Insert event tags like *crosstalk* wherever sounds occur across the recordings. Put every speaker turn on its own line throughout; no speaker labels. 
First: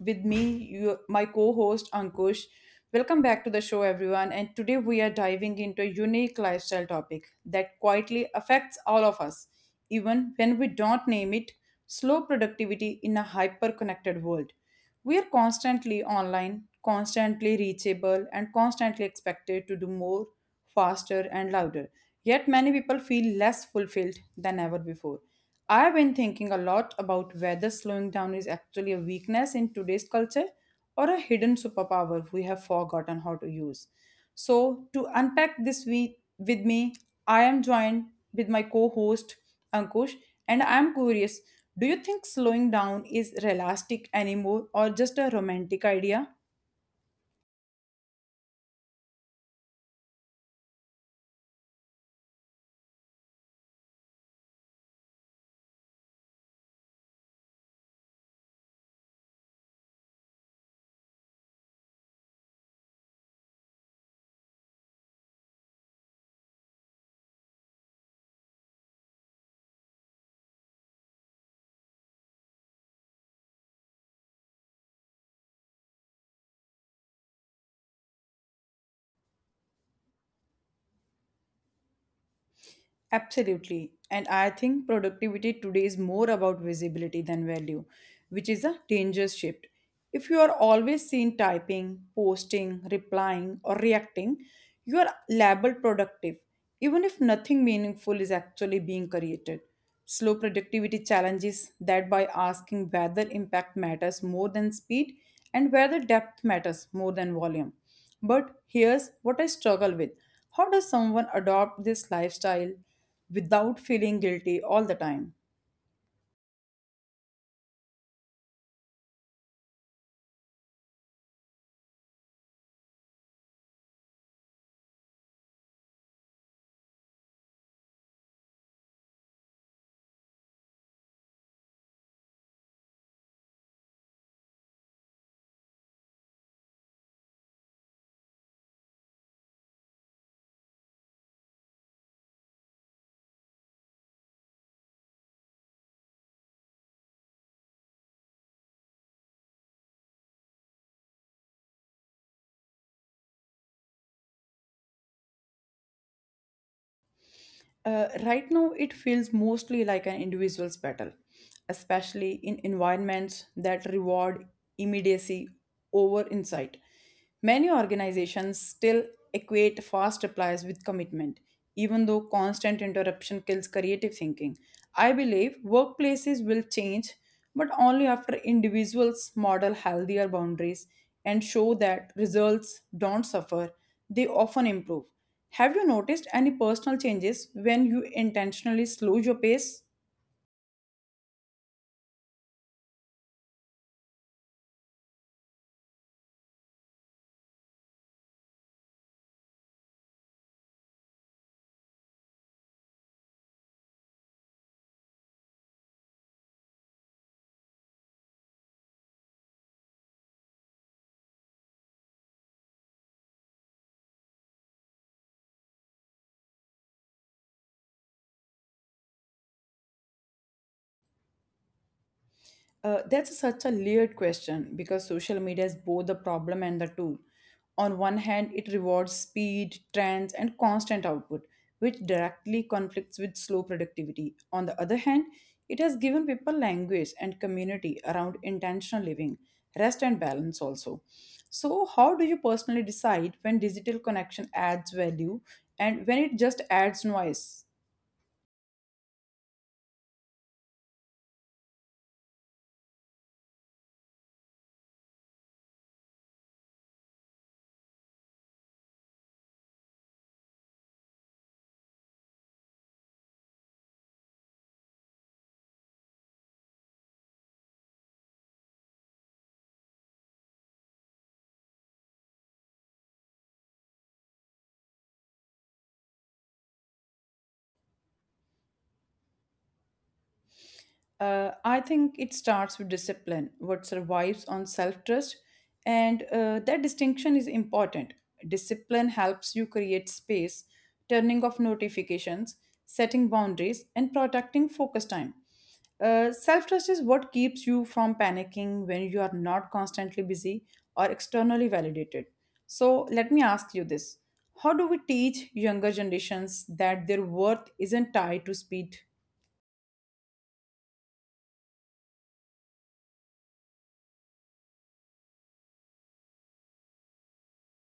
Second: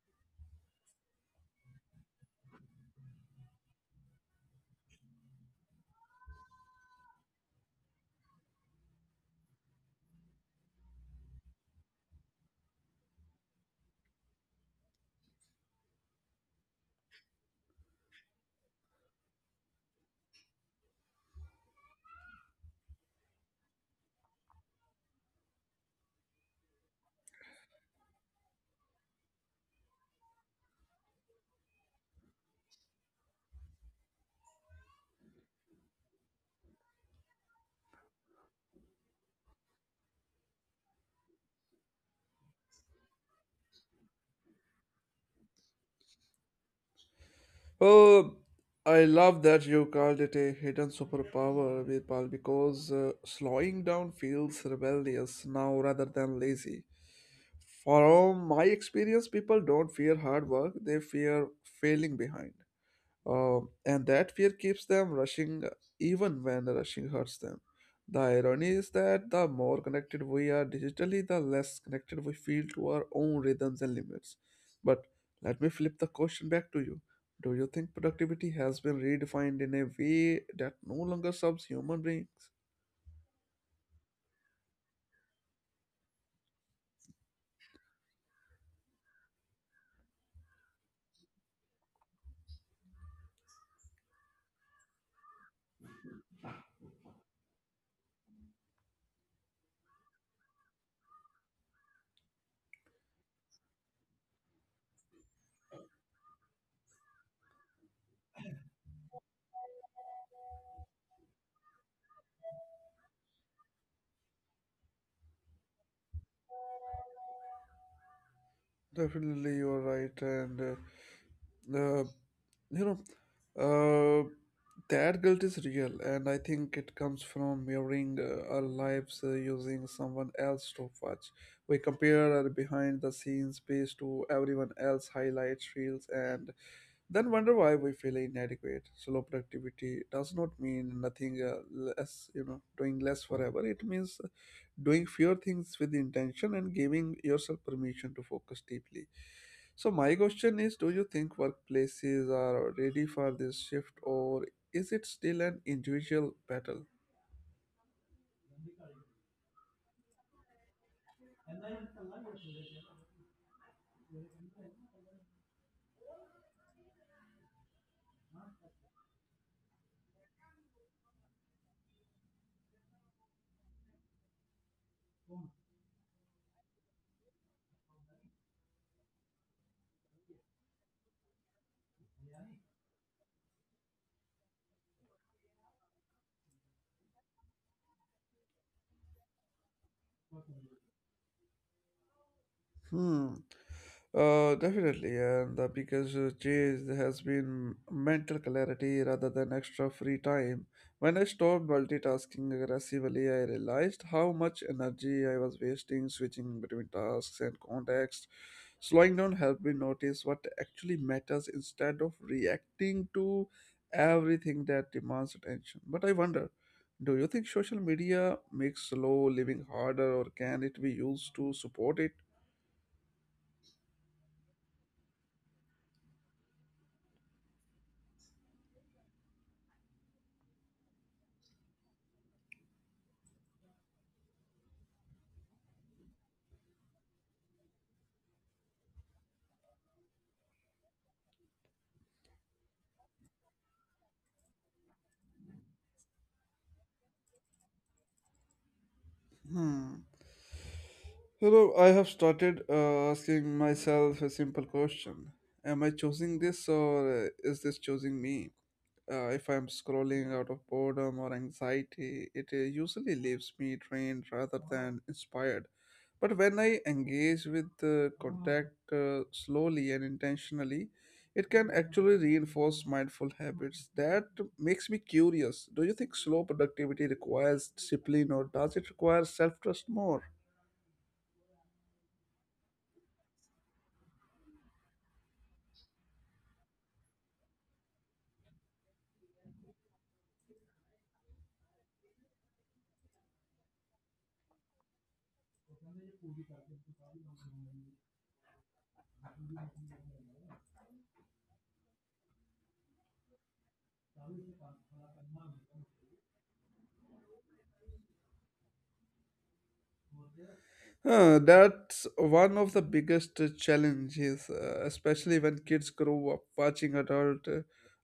With me, you, my co-host Ankush. Welcome back to the show, everyone. And today we are diving into a unique lifestyle topic that quietly affects all of us, even when we don't name it. Slow productivity in a hyper-connected world. We are constantly online, constantly reachable, and constantly expected to do more, faster, and louder. Yet many people feel less fulfilled than ever before. I've been thinking a lot about whether slowing down is actually a weakness in today's culture or a hidden superpower we have forgotten how to use. So, to unpack this week with me, I am joined with my co host Ankush, and I'm curious, do you think slowing down is realistic anymore or just a romantic idea?
Oh, I love that you called it a hidden superpower, Virpal, because slowing down feels rebellious now rather than lazy. From my experience, people don't fear hard work, they fear failing behind. And that fear keeps them rushing, even when rushing hurts them. The irony is that the more connected we are digitally, the less connected we feel to our own rhythms and limits. But let me flip the question back to you. Do you think productivity has been redefined in a way that no longer serves human beings?
Absolutely. And I think productivity today is more about visibility than value, which is a dangerous shift. If you are always seen typing, posting, replying, or reacting, you are labeled productive, even if nothing meaningful is actually being created. Slow productivity challenges that by asking whether impact matters more than speed and whether depth matters more than volume. But here's what I struggle with. How does someone adopt this lifestyle without feeling guilty all the time?
Definitely, you are right, and. uh, you know, uh, that guilt is real, and I think it comes from mirroring, our lives, using someone else's stopwatch. We compare our behind the scenes pace to everyone else highlight reels and then wonder why we feel inadequate. Slow productivity does not mean nothing doing less forever. It means doing fewer things with intention and giving yourself permission to focus deeply. So my question is, do you think workplaces are ready for this shift, or is it still an individual battle?
Right now, it feels mostly like an individual's battle, especially in environments that reward immediacy over insight. Many organizations still equate fast replies with commitment, even though constant interruption kills creative thinking. I believe workplaces will change, but only after individuals model healthier boundaries and show that results don't suffer, they often improve. Have you noticed any personal changes when you intentionally slow your pace?
Hmm. Definitely, and the biggest change has been mental clarity rather than extra free time. When I stopped multitasking aggressively, I realized how much energy I was wasting switching between tasks and contexts. Slowing down helped me notice what actually matters instead of reacting to everything that demands attention. But I wonder, do you think social media makes slow living harder, or can it be used to support it?
That's such a layered question because social media is both the problem and the tool. On one hand, it rewards speed, trends, and constant output, which directly conflicts with slow productivity. On the other hand, it has given people language and community around intentional living, rest, and balance also. So, how do you personally decide when digital connection adds value and when it just adds noise?
Hmm. I have started, asking myself a simple question. Am I choosing this, or is this choosing me? If I'm scrolling out of boredom or anxiety, it usually leaves me drained rather than inspired. But when I engage with the contact, slowly and intentionally, it can actually reinforce mindful habits. That makes me curious. Do you think slow productivity requires discipline, or does it require self trust more?
I think it starts with discipline, what survives on self trust, and that distinction is important. Discipline helps you create space, turning off notifications, setting boundaries, and protecting focus time. Self trust is what keeps you from panicking when you are not constantly busy or externally validated. So, let me ask you this. How do we teach younger generations that their worth isn't tied to speed?
Huh, that's one of the biggest challenges, especially when kids grow up watching adult uh,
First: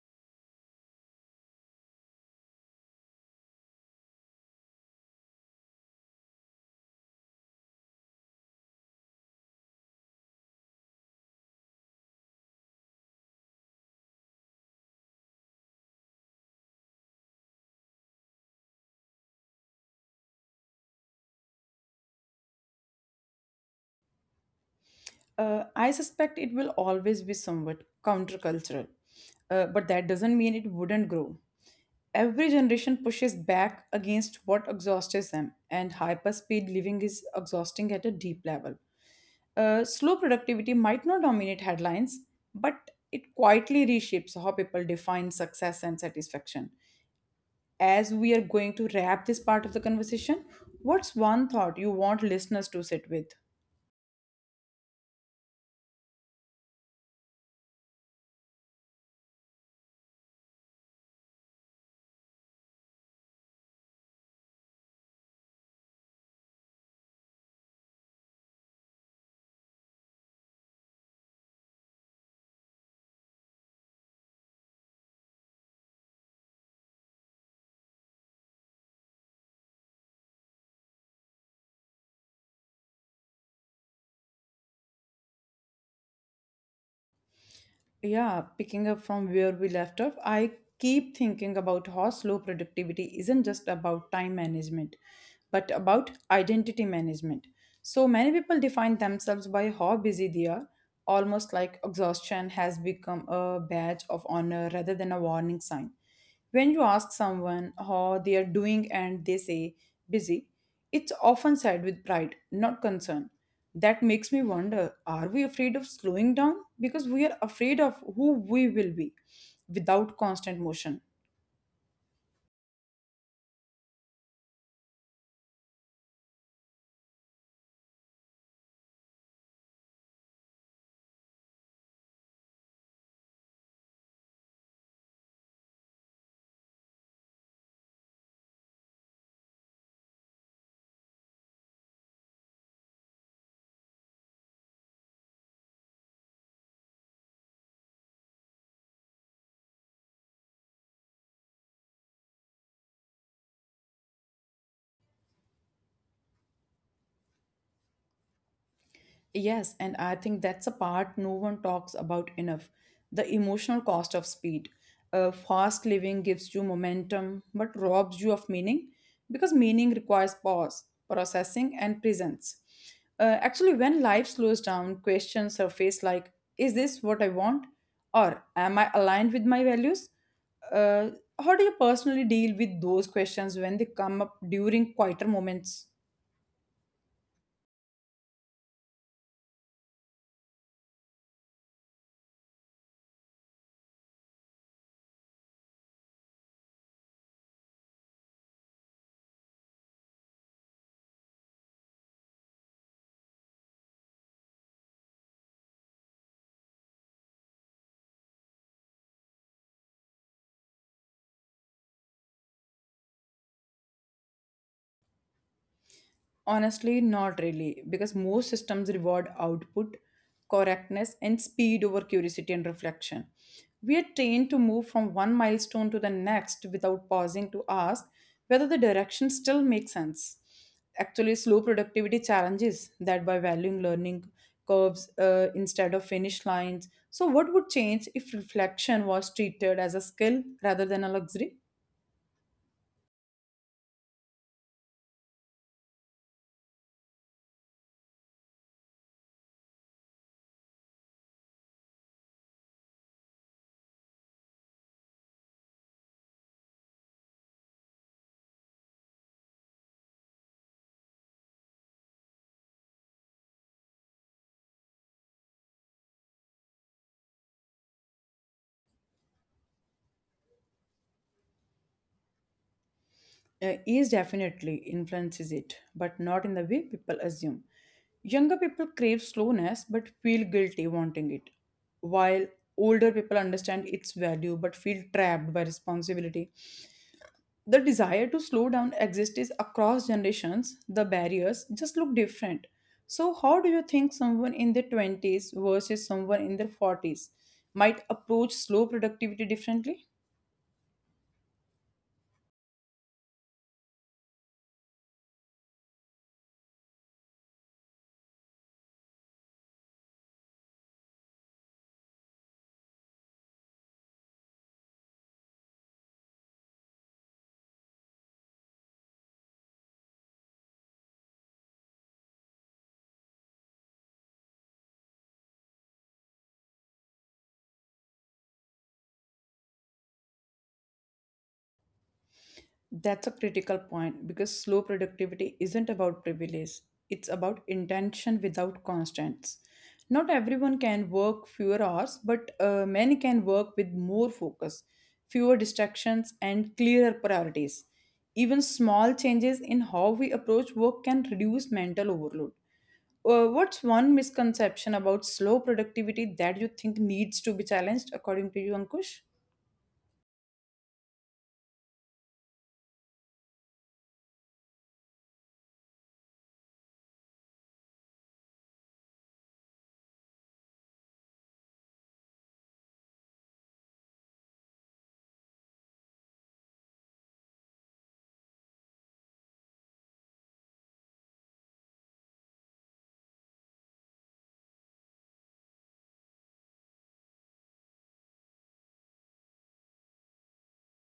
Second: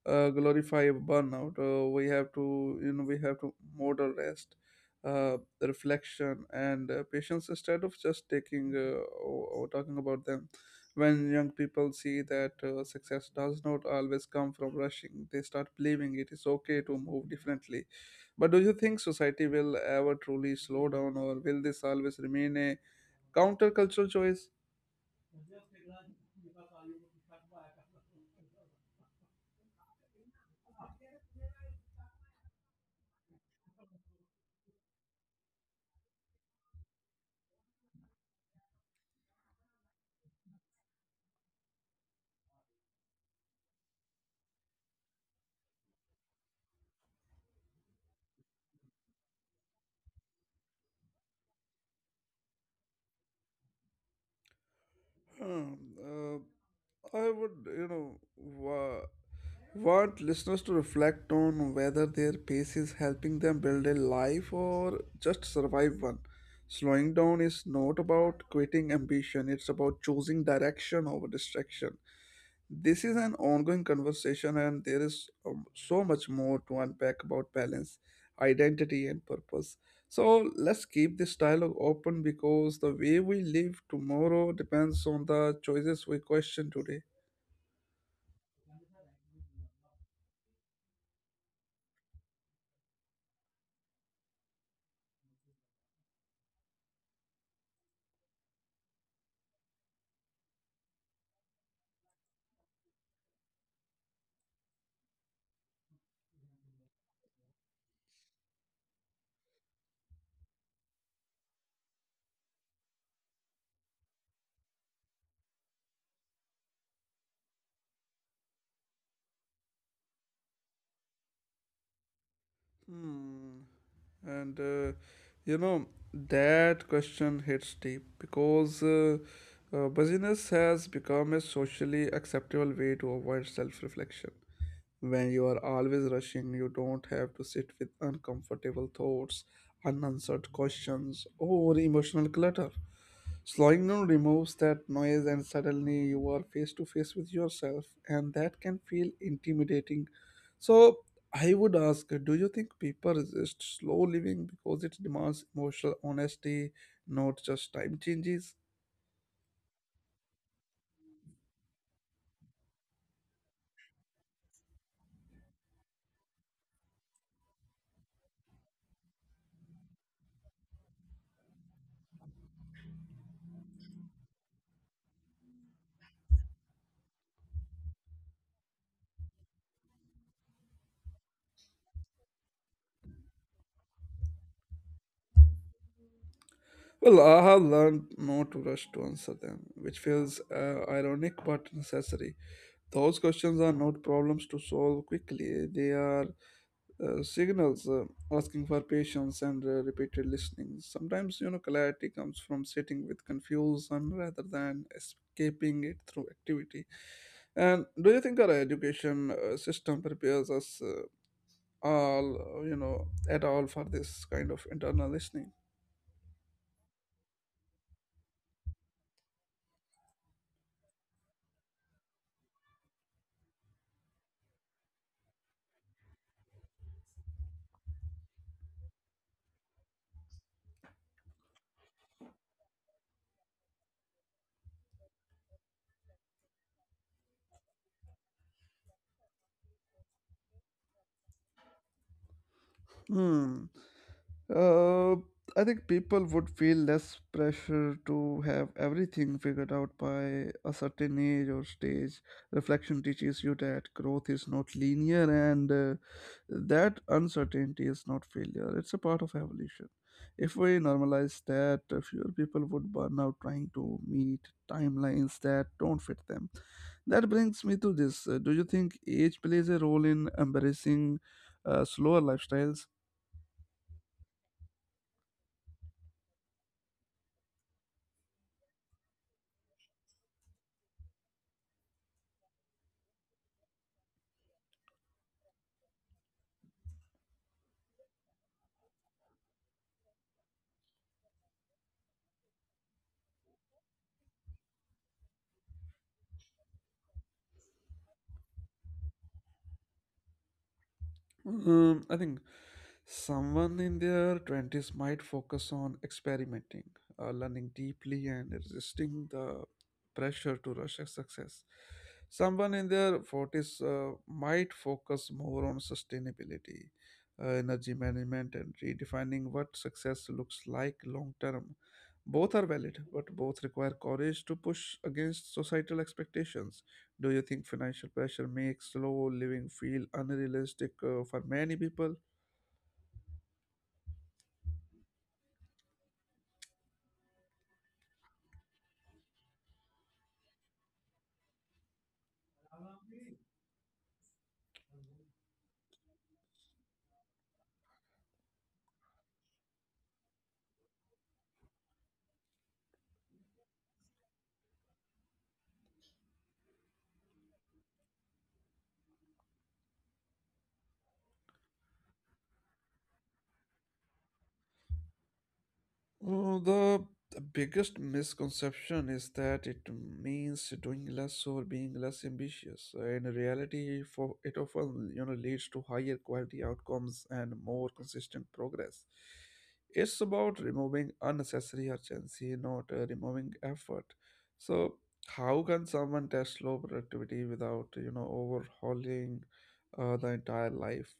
uh, glorify burnout. We have to, we have to model rest, reflection, and patience instead of just taking or talking about them. When young people see that success does not always come from rushing, they start believing it is okay to move differently. But do you think society will ever truly slow down, or will this always remain a countercultural choice?
I suspect it will always be somewhat countercultural, but that doesn't mean it wouldn't grow. Every generation pushes back against what exhausts them, and hyperspeed living is exhausting at a deep level. Slow productivity might not dominate headlines, but it quietly reshapes how people define success and satisfaction. As we are going to wrap this part of the conversation, what's one thought you want listeners to sit with?
Hmm. uh, I would, you know, wa- want listeners to reflect on whether their pace is helping them build a life or just survive one. Slowing down is not about quitting ambition, it's about choosing direction over distraction. This is an ongoing conversation, and there is, so much more to unpack about balance, identity, and purpose. So, let's keep this dialogue open because the way we live tomorrow depends on the choices we question today.
Yeah, picking up from where we left off, I keep thinking about how slow productivity isn't just about time management, but about identity management. So many people define themselves by how busy they are, almost like exhaustion has become a badge of honor rather than a warning sign. When you ask someone how they are doing and they say busy, it's often said with pride, not concern. That makes me wonder, are we afraid of slowing down? Because we are afraid of who we will be without constant motion.
Hmm. And uh, you know, that question hits deep because, busyness has become a socially acceptable way to avoid self reflection. When you are always rushing, you don't have to sit with uncomfortable thoughts, unanswered questions, or emotional clutter. Slowing down removes that noise, and suddenly you are face to face with yourself, and that can feel intimidating. So, I would ask, do you think people resist slow living because it demands emotional honesty, not just time changes?
Yes, and I think that's a part no one talks about enough, the emotional cost of speed. Fast living gives you momentum but robs you of meaning because meaning requires pause, processing, and presence. Actually, when life slows down, questions surface like, is this what I want? Or am I aligned with my values? Uh, how do you personally deal with those questions when they come up during quieter moments?
Well, I have learned not to rush to answer them, which feels ironic but necessary. Those questions are not problems to solve quickly. They are, signals, asking for patience and, repeated listening. Sometimes, clarity comes from sitting with confusion rather than escaping it through activity. And do you think our education system prepares us at all for this kind of internal listening?
Honestly, not really, because most systems reward output, correctness, and speed over curiosity and reflection. We are trained to move from one milestone to the next without pausing to ask whether the direction still makes sense. Actually, slow productivity challenges that by valuing learning curves instead of finish lines. So, what would change if reflection was treated as a skill rather than a luxury?
Hmm. Uh, I think people would feel less pressure to have everything figured out by a certain age or stage. Reflection teaches you that growth is not linear, and that uncertainty is not failure, it's a part of evolution. If we normalize that, fewer people would burn out trying to meet timelines that don't fit them. That brings me to this. Do you think age plays a role in embracing slower lifestyles?
Is definitely influences it, but not in the way people assume. Younger people crave slowness but feel guilty wanting it, while older people understand its value but feel trapped by responsibility. The desire to slow down exists across generations, the barriers just look different. So, how do you think someone in their 20s versus someone in their 40s might approach slow productivity differently?
I think someone in their 20s might focus on experimenting, learning deeply, and resisting the pressure to rush success. Someone in their 40s might focus more on sustainability, energy management, and redefining what success looks like long term. Both are valid, but both require courage to push against societal expectations. Do you think financial pressure makes slow living feel unrealistic for many people?
That's a critical point because slow productivity isn't about privilege, it's about intention without constraints. Not everyone can work fewer hours, but many can work with more focus, fewer distractions, and clearer priorities. Even small changes in how we approach work can reduce mental overload. What's one misconception about slow productivity that you think needs to be challenged, according to you, Ankush?
The biggest misconception is that it means doing less or being less ambitious. In reality, for it often, leads to higher quality outcomes and more consistent progress. It's about removing unnecessary urgency, not removing effort. So, how can someone test low productivity without, overhauling the entire life?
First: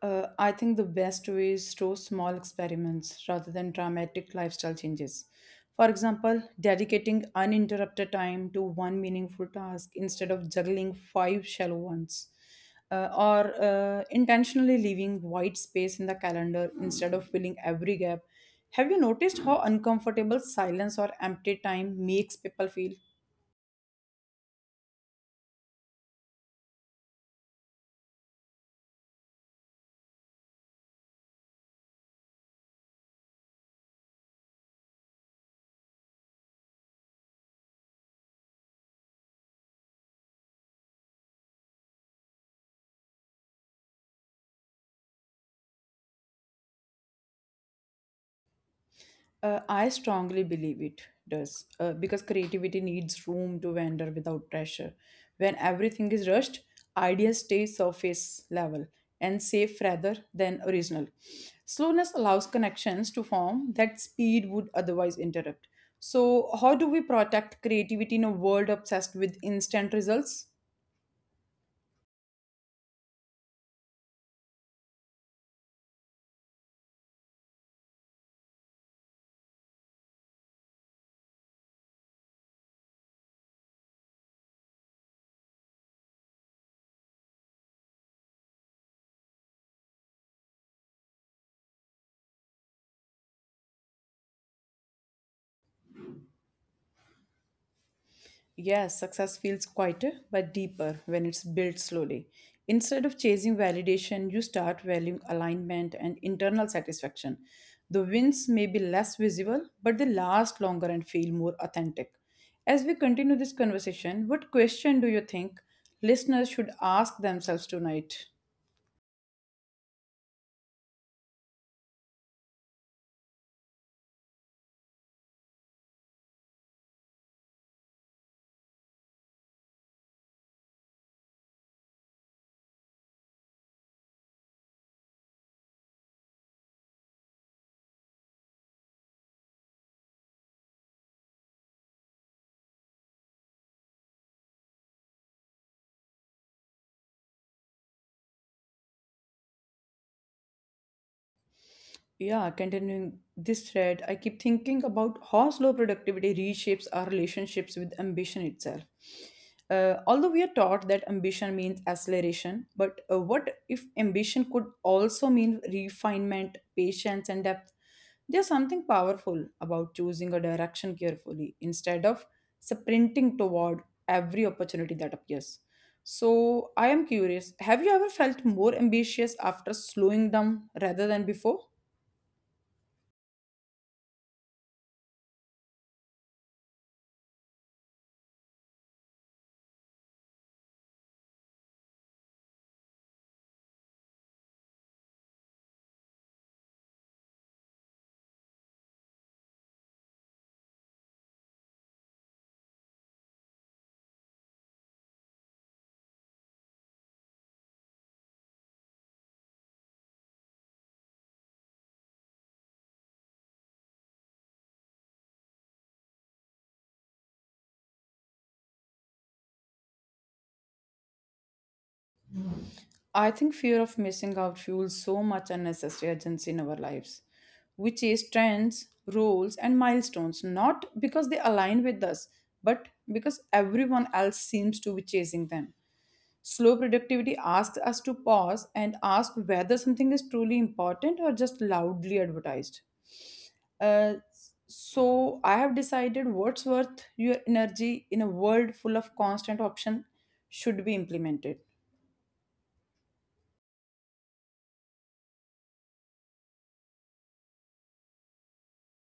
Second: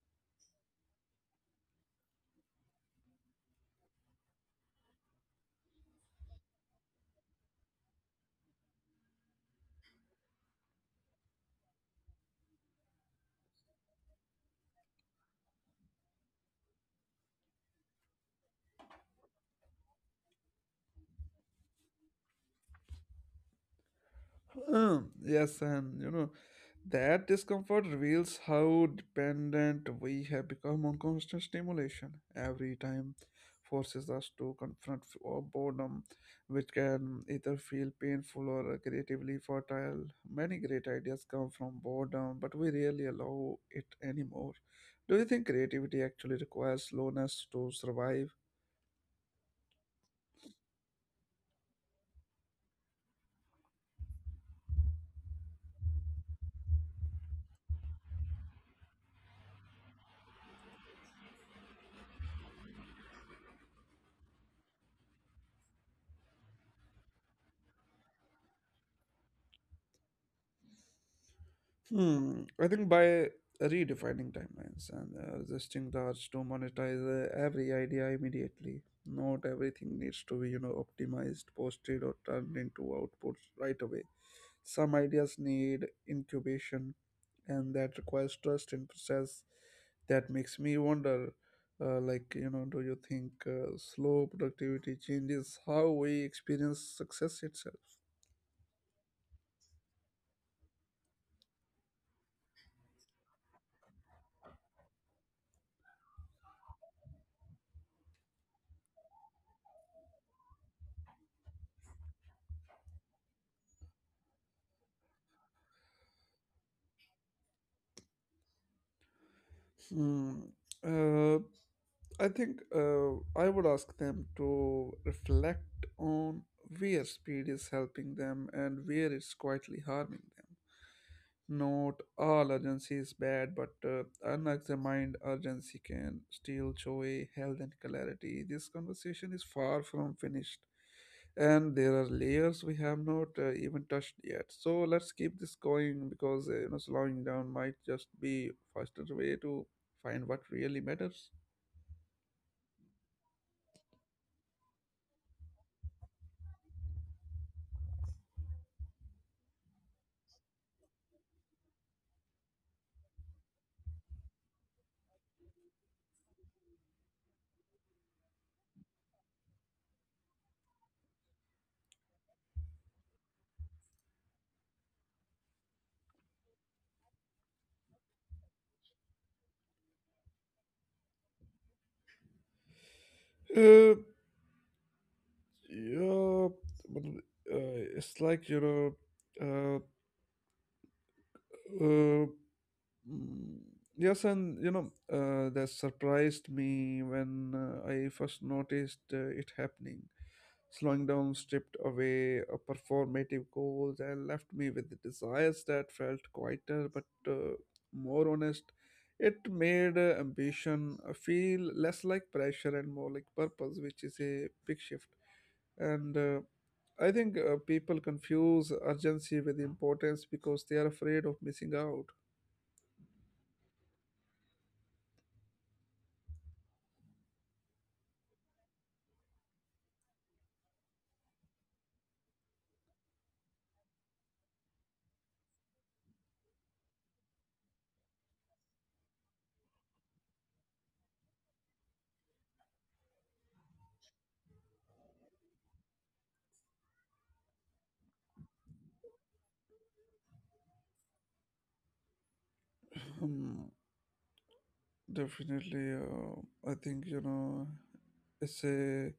I think the best way is through small experiments rather than dramatic lifestyle changes. For example, dedicating uninterrupted time to one meaningful task instead of juggling five shallow ones, or intentionally leaving white space in the calendar instead of filling every gap. Have you noticed how uncomfortable silence or empty time makes people feel?
*clears throat* Yes, and, that discomfort reveals how dependent we have become on constant stimulation. Every time forces us to confront or boredom, which can either feel painful or creatively fertile. Many great ideas come from boredom, but we rarely allow it anymore. Do you think creativity actually requires slowness to survive?
I strongly believe it does because creativity needs room to wander without pressure. When everything is rushed, ideas stay surface level and safe rather than original. Slowness allows connections to form that speed would otherwise interrupt. So, how do we protect creativity in a world obsessed with instant results?
Hmm. I think by redefining timelines and, resisting the urge to monetize every idea immediately. Not everything needs to be, optimized, posted, or turned into outputs right away. Some ideas need incubation, and that requires trust in process. That makes me wonder, do you think slow productivity changes how we experience success itself?
Yes, success feels quieter but deeper when it's built slowly. Instead of chasing validation, you start valuing alignment and internal satisfaction. The wins may be less visible, but they last longer and feel more authentic. As we continue this conversation, what question do you think listeners should ask themselves tonight?
Hmm. Uh, I think uh, I would ask them to reflect on where speed is helping them and where it's quietly harming them. Not all urgency is bad, but unexamined urgency can steal joy, health, and clarity. This conversation is far from finished, and there are layers we have not even touched yet. So let's keep this going because, slowing down might just be faster way to find what really matters.
Yeah, continuing this thread, I keep thinking about how slow productivity reshapes our relationships with ambition itself. Although we are taught that ambition means acceleration, but what if ambition could also mean refinement, patience, and depth? There's something powerful about choosing a direction carefully instead of sprinting toward every opportunity that appears. So, I am curious, have you ever felt more ambitious after slowing down rather than before?
Uh, Yeah, but it's like you know, uh, uh, Mm, yes, and, that surprised me when I first noticed it happening. Slowing down stripped away a performative goals and left me with the desires that felt quieter but more honest. It made ambition feel less like pressure and more like purpose, which is a big shift. And, I think people confuse urgency with importance because they are afraid of missing out.
I think fear of missing out fuels so much unnecessary urgency in our lives, which is trends, rules, and milestones, not because they align with us, but because everyone else seems to be chasing them. Slow productivity asks us to pause and ask whether something is truly important or just loudly advertised. Uh, so I have decided what's worth your energy in a world full of constant option should be implemented.
Hmm. Definitely, I think, it's a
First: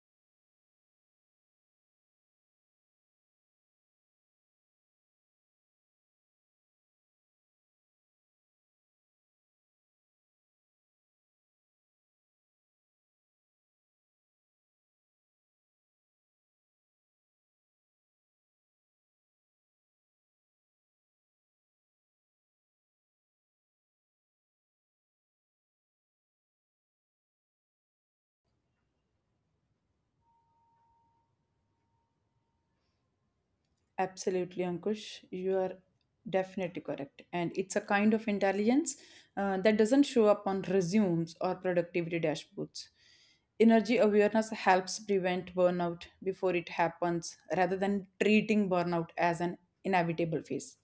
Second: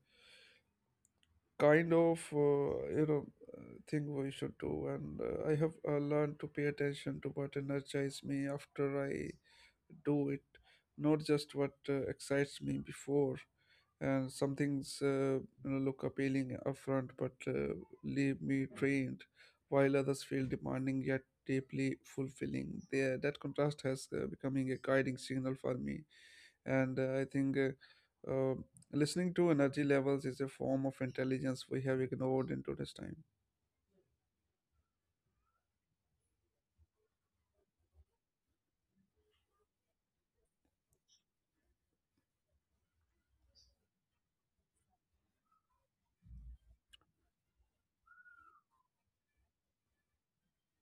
kind of, uh, thing we should do, and I have learned to pay attention to what energizes me after I do it, not just what excites me before. And some things, look appealing upfront but leave me drained, while others feel demanding yet deeply fulfilling. There that contrast has becoming a guiding signal for me, and I think uh, um listening to energy levels is a form of intelligence we have ignored in today's time.
Absolutely, Ankush. You are definitely correct. And it's a kind of intelligence that doesn't show up on resumes or productivity dashboards. Energy awareness helps prevent burnout before it happens rather than treating burnout as an inevitable phase.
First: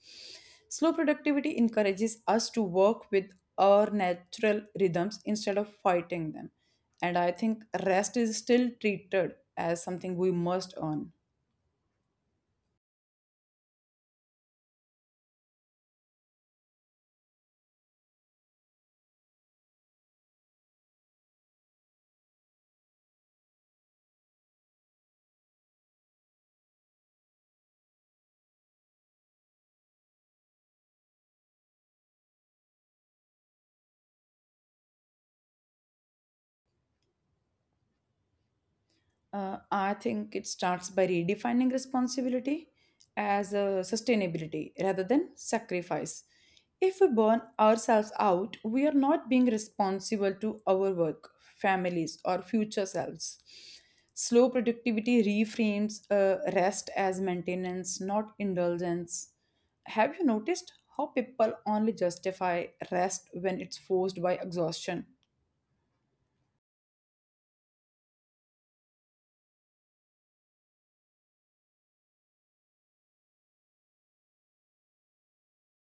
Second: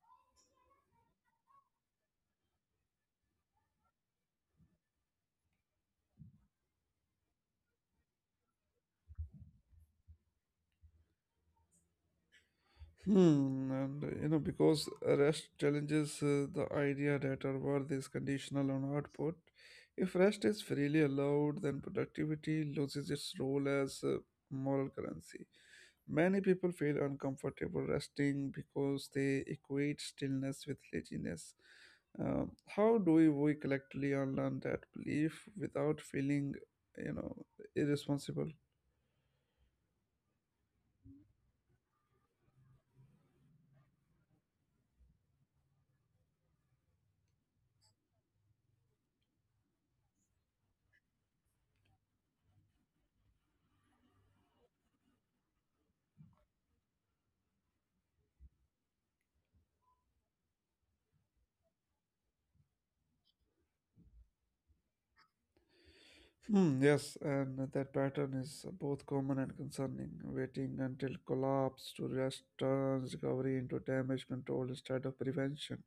Slow productivity encourages us to work with our natural rhythms instead of fighting them. And I think rest is still treated as something we must earn.
Hmm, and, because rest challenges the idea that our worth is conditional on output. If rest is freely allowed, then productivity loses its role as, moral currency. Many people feel uncomfortable resting because they equate stillness with laziness. How do we collectively unlearn that belief without feeling, you know, irresponsible?
I think it starts by redefining responsibility as a sustainability rather than sacrifice. If we burn ourselves out, we are not being responsible to our work, families, or future selves. Slow productivity reframes rest as maintenance, not indulgence. Have you noticed how people only justify rest when it's forced by exhaustion?
Hmm. Yes, and that pattern is both common and concerning. Waiting until collapse to rest turns recovery into damage control instead of prevention.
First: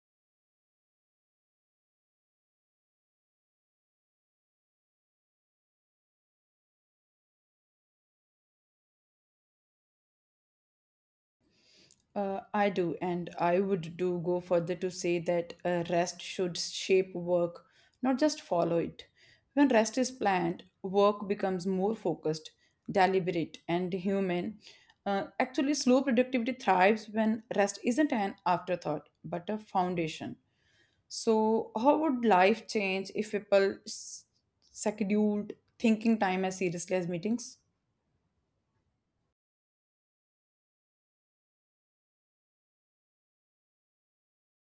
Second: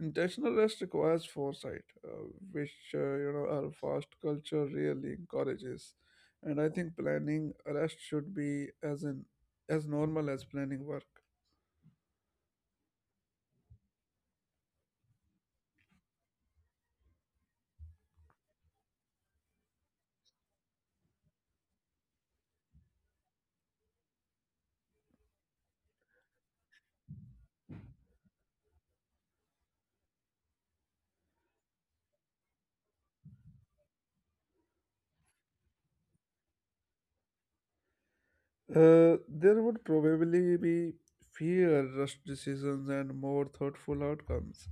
Intentional rest requires foresight, which, our fast culture really encourages. And I think planning rest should be as in as normal as planning work.
I do, and I would do go further to say that rest should shape work, not just follow it. When rest is planned, work becomes more focused, deliberate, and human. Actually, slow productivity thrives when rest isn't an afterthought but a foundation. So, how would life change if people scheduled thinking time as seriously as meetings?
Uh, there would probably be fewer rushed decisions and more thoughtful outcomes.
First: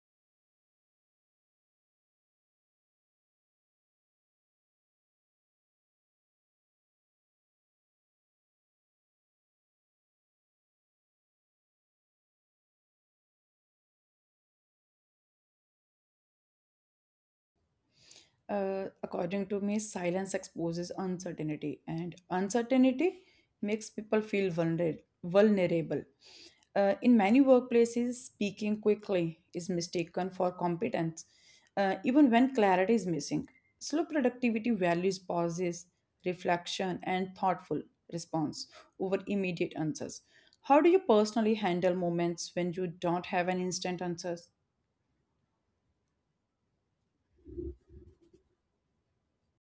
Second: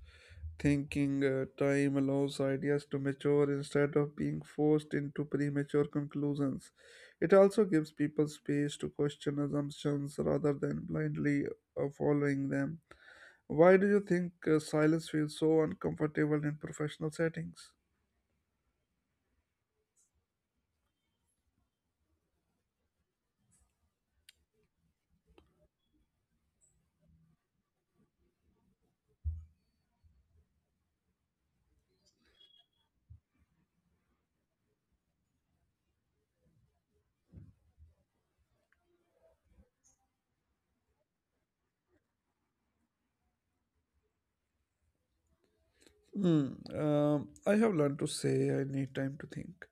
Thinking time allows ideas to mature instead of being forced into premature conclusions. It also gives people space to question assumptions rather than blindly following them. Why do you think silence feels so uncomfortable in professional settings?
According to me, silence exposes uncertainty, and uncertainty makes people feel vulnerable. In many workplaces, speaking quickly is mistaken for competence, even when clarity is missing. Slow productivity values pauses, reflection, and thoughtful response over immediate answers. How do you personally handle moments when you don't have an instant answers?
Hmm. I have learned to say I need time to think,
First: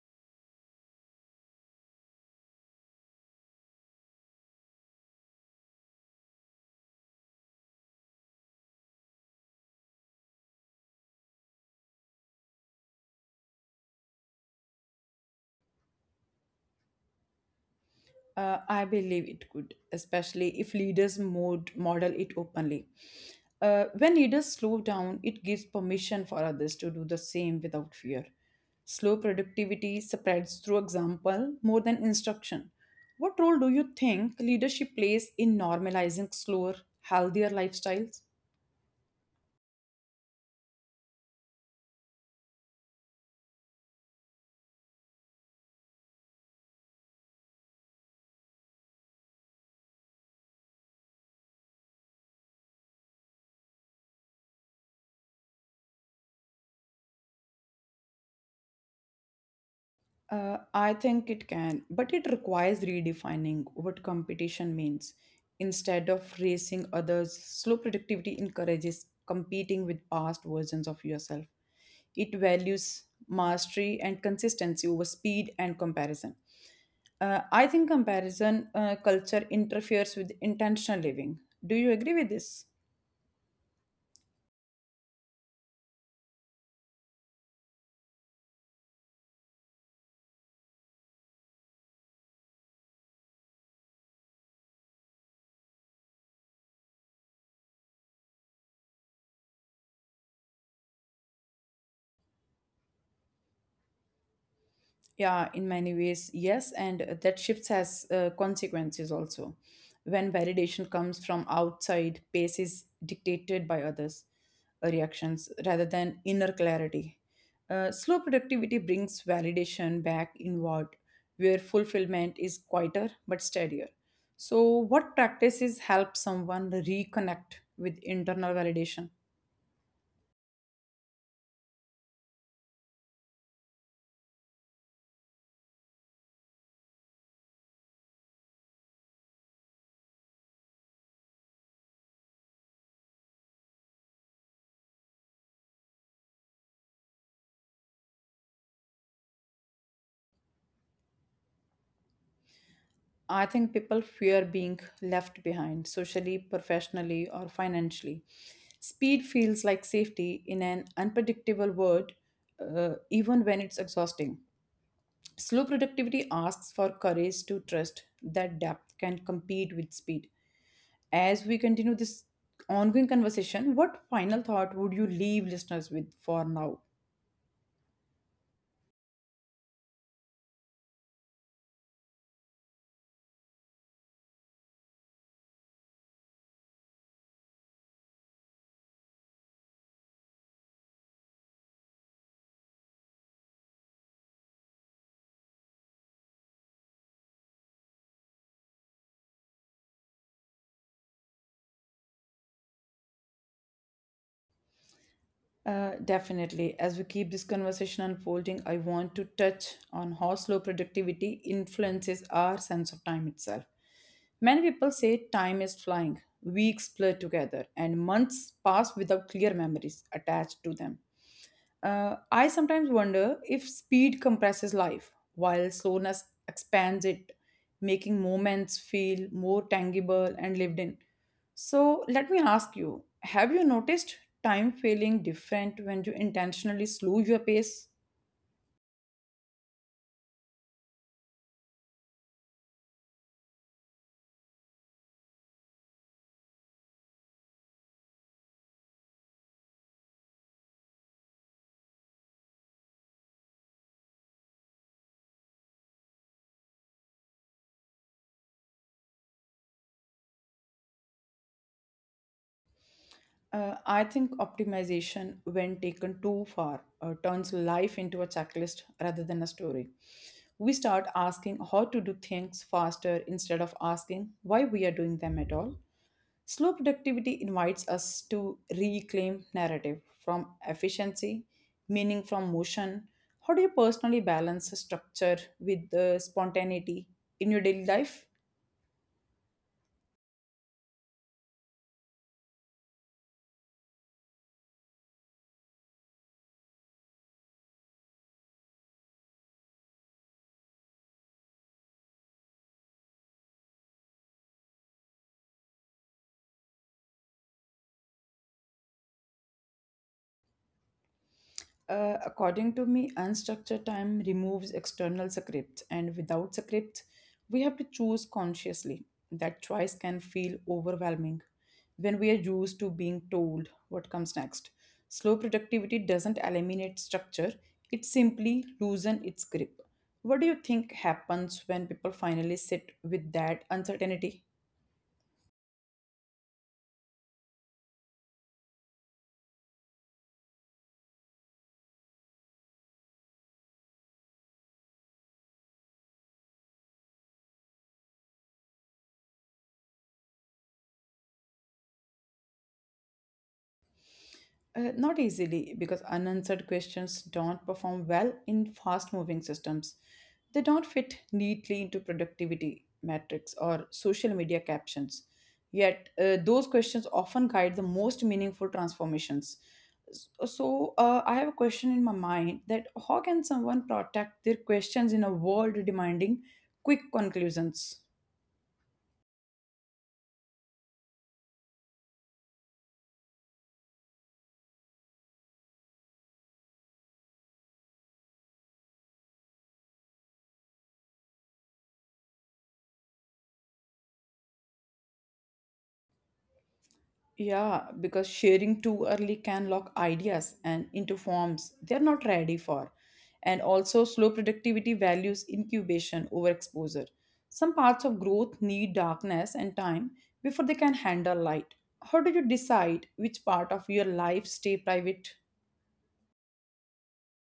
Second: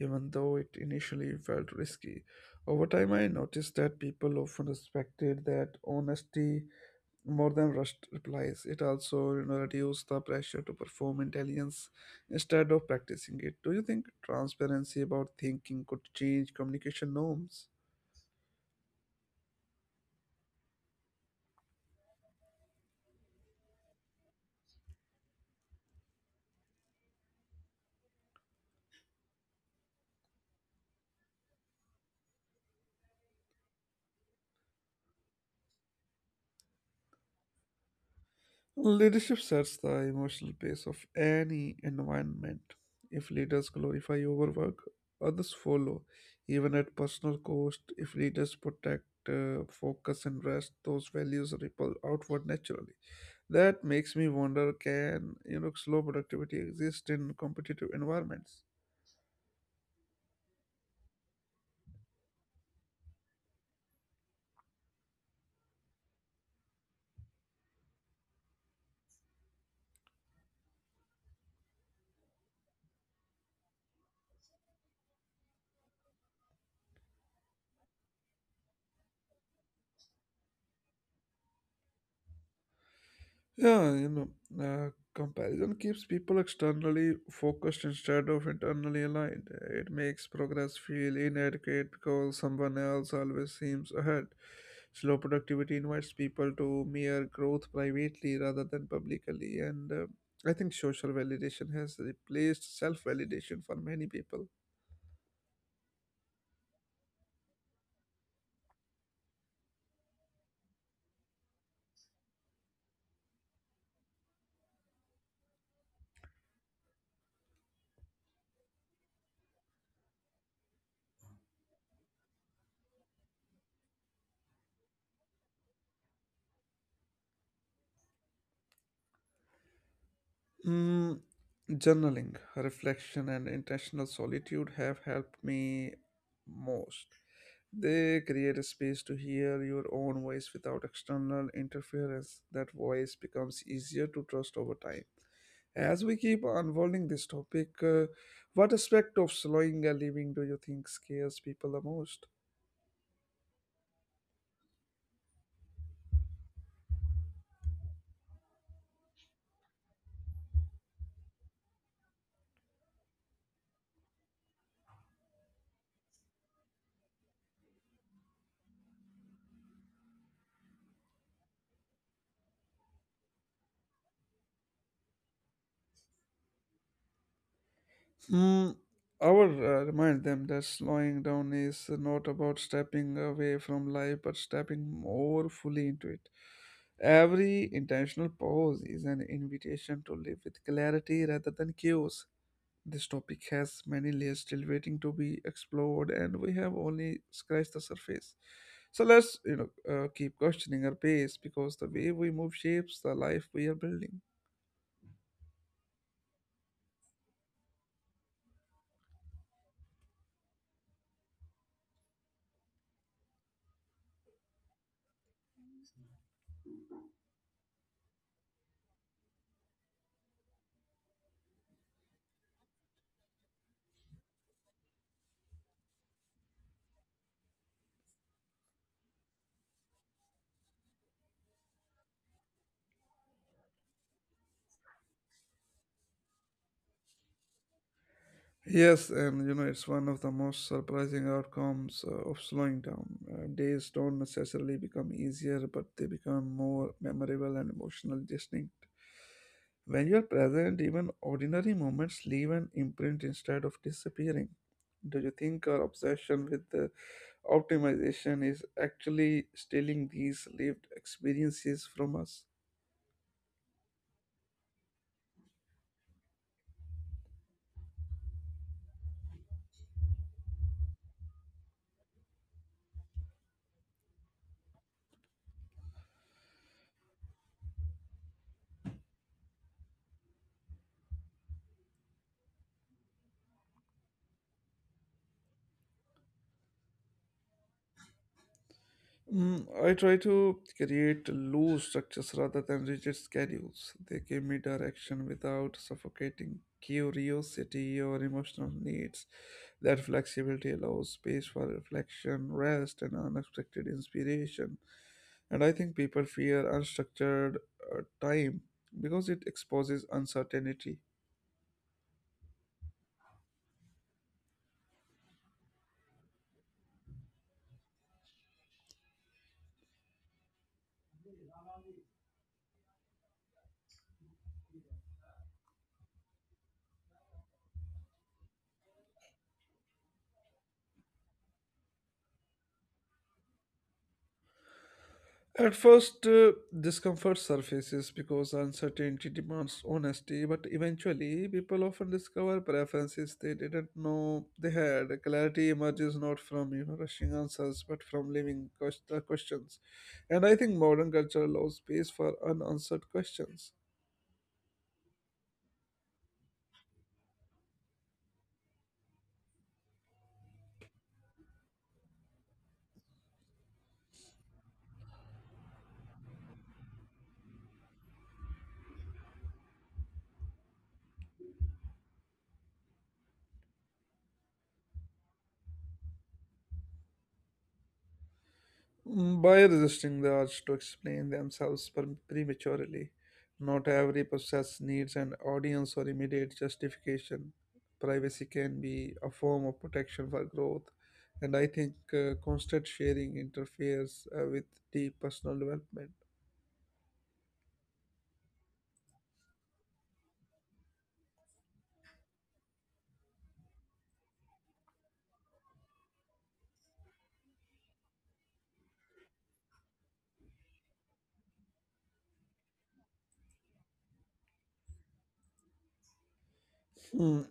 even though it initially felt risky. Over time, I noticed that people often respected that honesty more than rushed replies. It also, reduces the pressure to perform intelligence instead of practicing it. Do you think transparency about thinking could change communication norms?
I believe it could, especially if leaders model it openly. When leaders slow down, it gives permission for others to do the same without fear. Slow productivity spreads through example more than instruction. What role do you think leadership plays in normalizing slower, healthier lifestyles?
Well, leadership sets the emotional pace of any environment. If leaders glorify overwork, others follow, even at personal cost. If leaders protect focus and rest, those values ripple outward naturally. That makes me wonder, can, slow productivity exist in competitive environments?
I think it can, but it requires redefining what competition means. Instead of racing others, slow productivity encourages competing with past versions of yourself. It values mastery and consistency over speed and comparison. I think comparison culture interferes with intentional living. Do you agree with this?
Yeah, comparison keeps people externally focused instead of internally aligned. It makes progress feel inadequate because someone else always seems ahead. Slow productivity invites people to mere growth privately rather than publicly, and I think social validation has replaced self validation for many people.
Yeah, in many ways, yes. And that shifts has consequences also. When validation comes from outside, pace is dictated by others' reactions rather than inner clarity. Slow productivity brings validation back inward, where fulfillment is quieter but steadier. So, what practices help someone reconnect with internal validation?
Mm, journaling, reflection, and intentional solitude have helped me most. They create a space to hear your own voice without external interference. That voice becomes easier to trust over time. As we keep unfolding this topic, what aspect of slowing and living do you think scares people the most?
I think people fear being left behind socially, professionally, or financially. Speed feels like safety in an unpredictable world, even when it's exhausting. Slow productivity asks for courage to trust that depth can compete with speed. As we continue this ongoing conversation, what final thought would you leave listeners with for now?
Mm, I would remind them that slowing down is not about stepping away from life, but stepping more fully into it. Every intentional pause is an invitation to live with clarity rather than chaos. This topic has many layers still waiting to be explored, and we have only scratched the surface. So let's keep questioning our pace because the way we move shapes the life we are building.
Definitely. As we keep this conversation unfolding, I want to touch on how slow productivity influences our sense of time itself. Many people say time is flying, weeks blur together, and months pass without clear memories attached to them. I sometimes wonder if speed compresses life while slowness expands it, making moments feel more tangible and lived in. So, let me ask you, have you noticed time feeling different when you intentionally slow your pace?
Yes, and you know, it's one of the most surprising outcomes of slowing down. Days don't necessarily become easier, but they become more memorable and emotionally distinct. When you're present, even ordinary moments leave an imprint instead of disappearing. Do you think our obsession with the optimization is actually stealing these lived experiences from us?
I think optimization, when taken too far, turns life into a checklist rather than a story. We start asking how to do things faster instead of asking why we are doing them at all. Slow productivity invites us to reclaim narrative from efficiency, meaning from motion. How do you personally balance structure with spontaneity in your daily life?
Mm, I try to create loose structures rather than rigid schedules. They give me direction without suffocating curiosity or emotional needs. That flexibility allows space for reflection, rest, and unexpected inspiration. And I think people fear unstructured time because it exposes uncertainty.
According to me, unstructured time removes external scripts, and without scripts, we have to choose consciously. That choice can feel overwhelming when we are used to being told what comes next. Slow productivity doesn't eliminate structure, it simply loosens its grip. What do you think happens when people finally sit with that uncertainty?
At first, discomfort surfaces because uncertainty demands honesty, but eventually, people often discover preferences they didn't know they had. Clarity emerges not from you know rushing answers, but from living questions. And I think modern culture allows space for unanswered questions.
Not easily, because unanswered questions don't perform well in fast moving systems. They don't fit neatly into productivity metrics or social media captions. Yet, those questions often guide the most meaningful transformations. So, I have a question in my mind that how can someone protect their questions in a world demanding quick conclusions?
Mm, by resisting the urge to explain themselves prematurely, not every process needs an audience or immediate justification. Privacy can be a form of protection for growth, and I think constant sharing interferes with deep personal development.
Yeah, because sharing too early can lock ideas and into forms they're not ready for. And also, slow productivity values incubation over exposure. Some parts of growth need darkness and time before they can handle light. How do you decide which part of your life stay private?
Mm,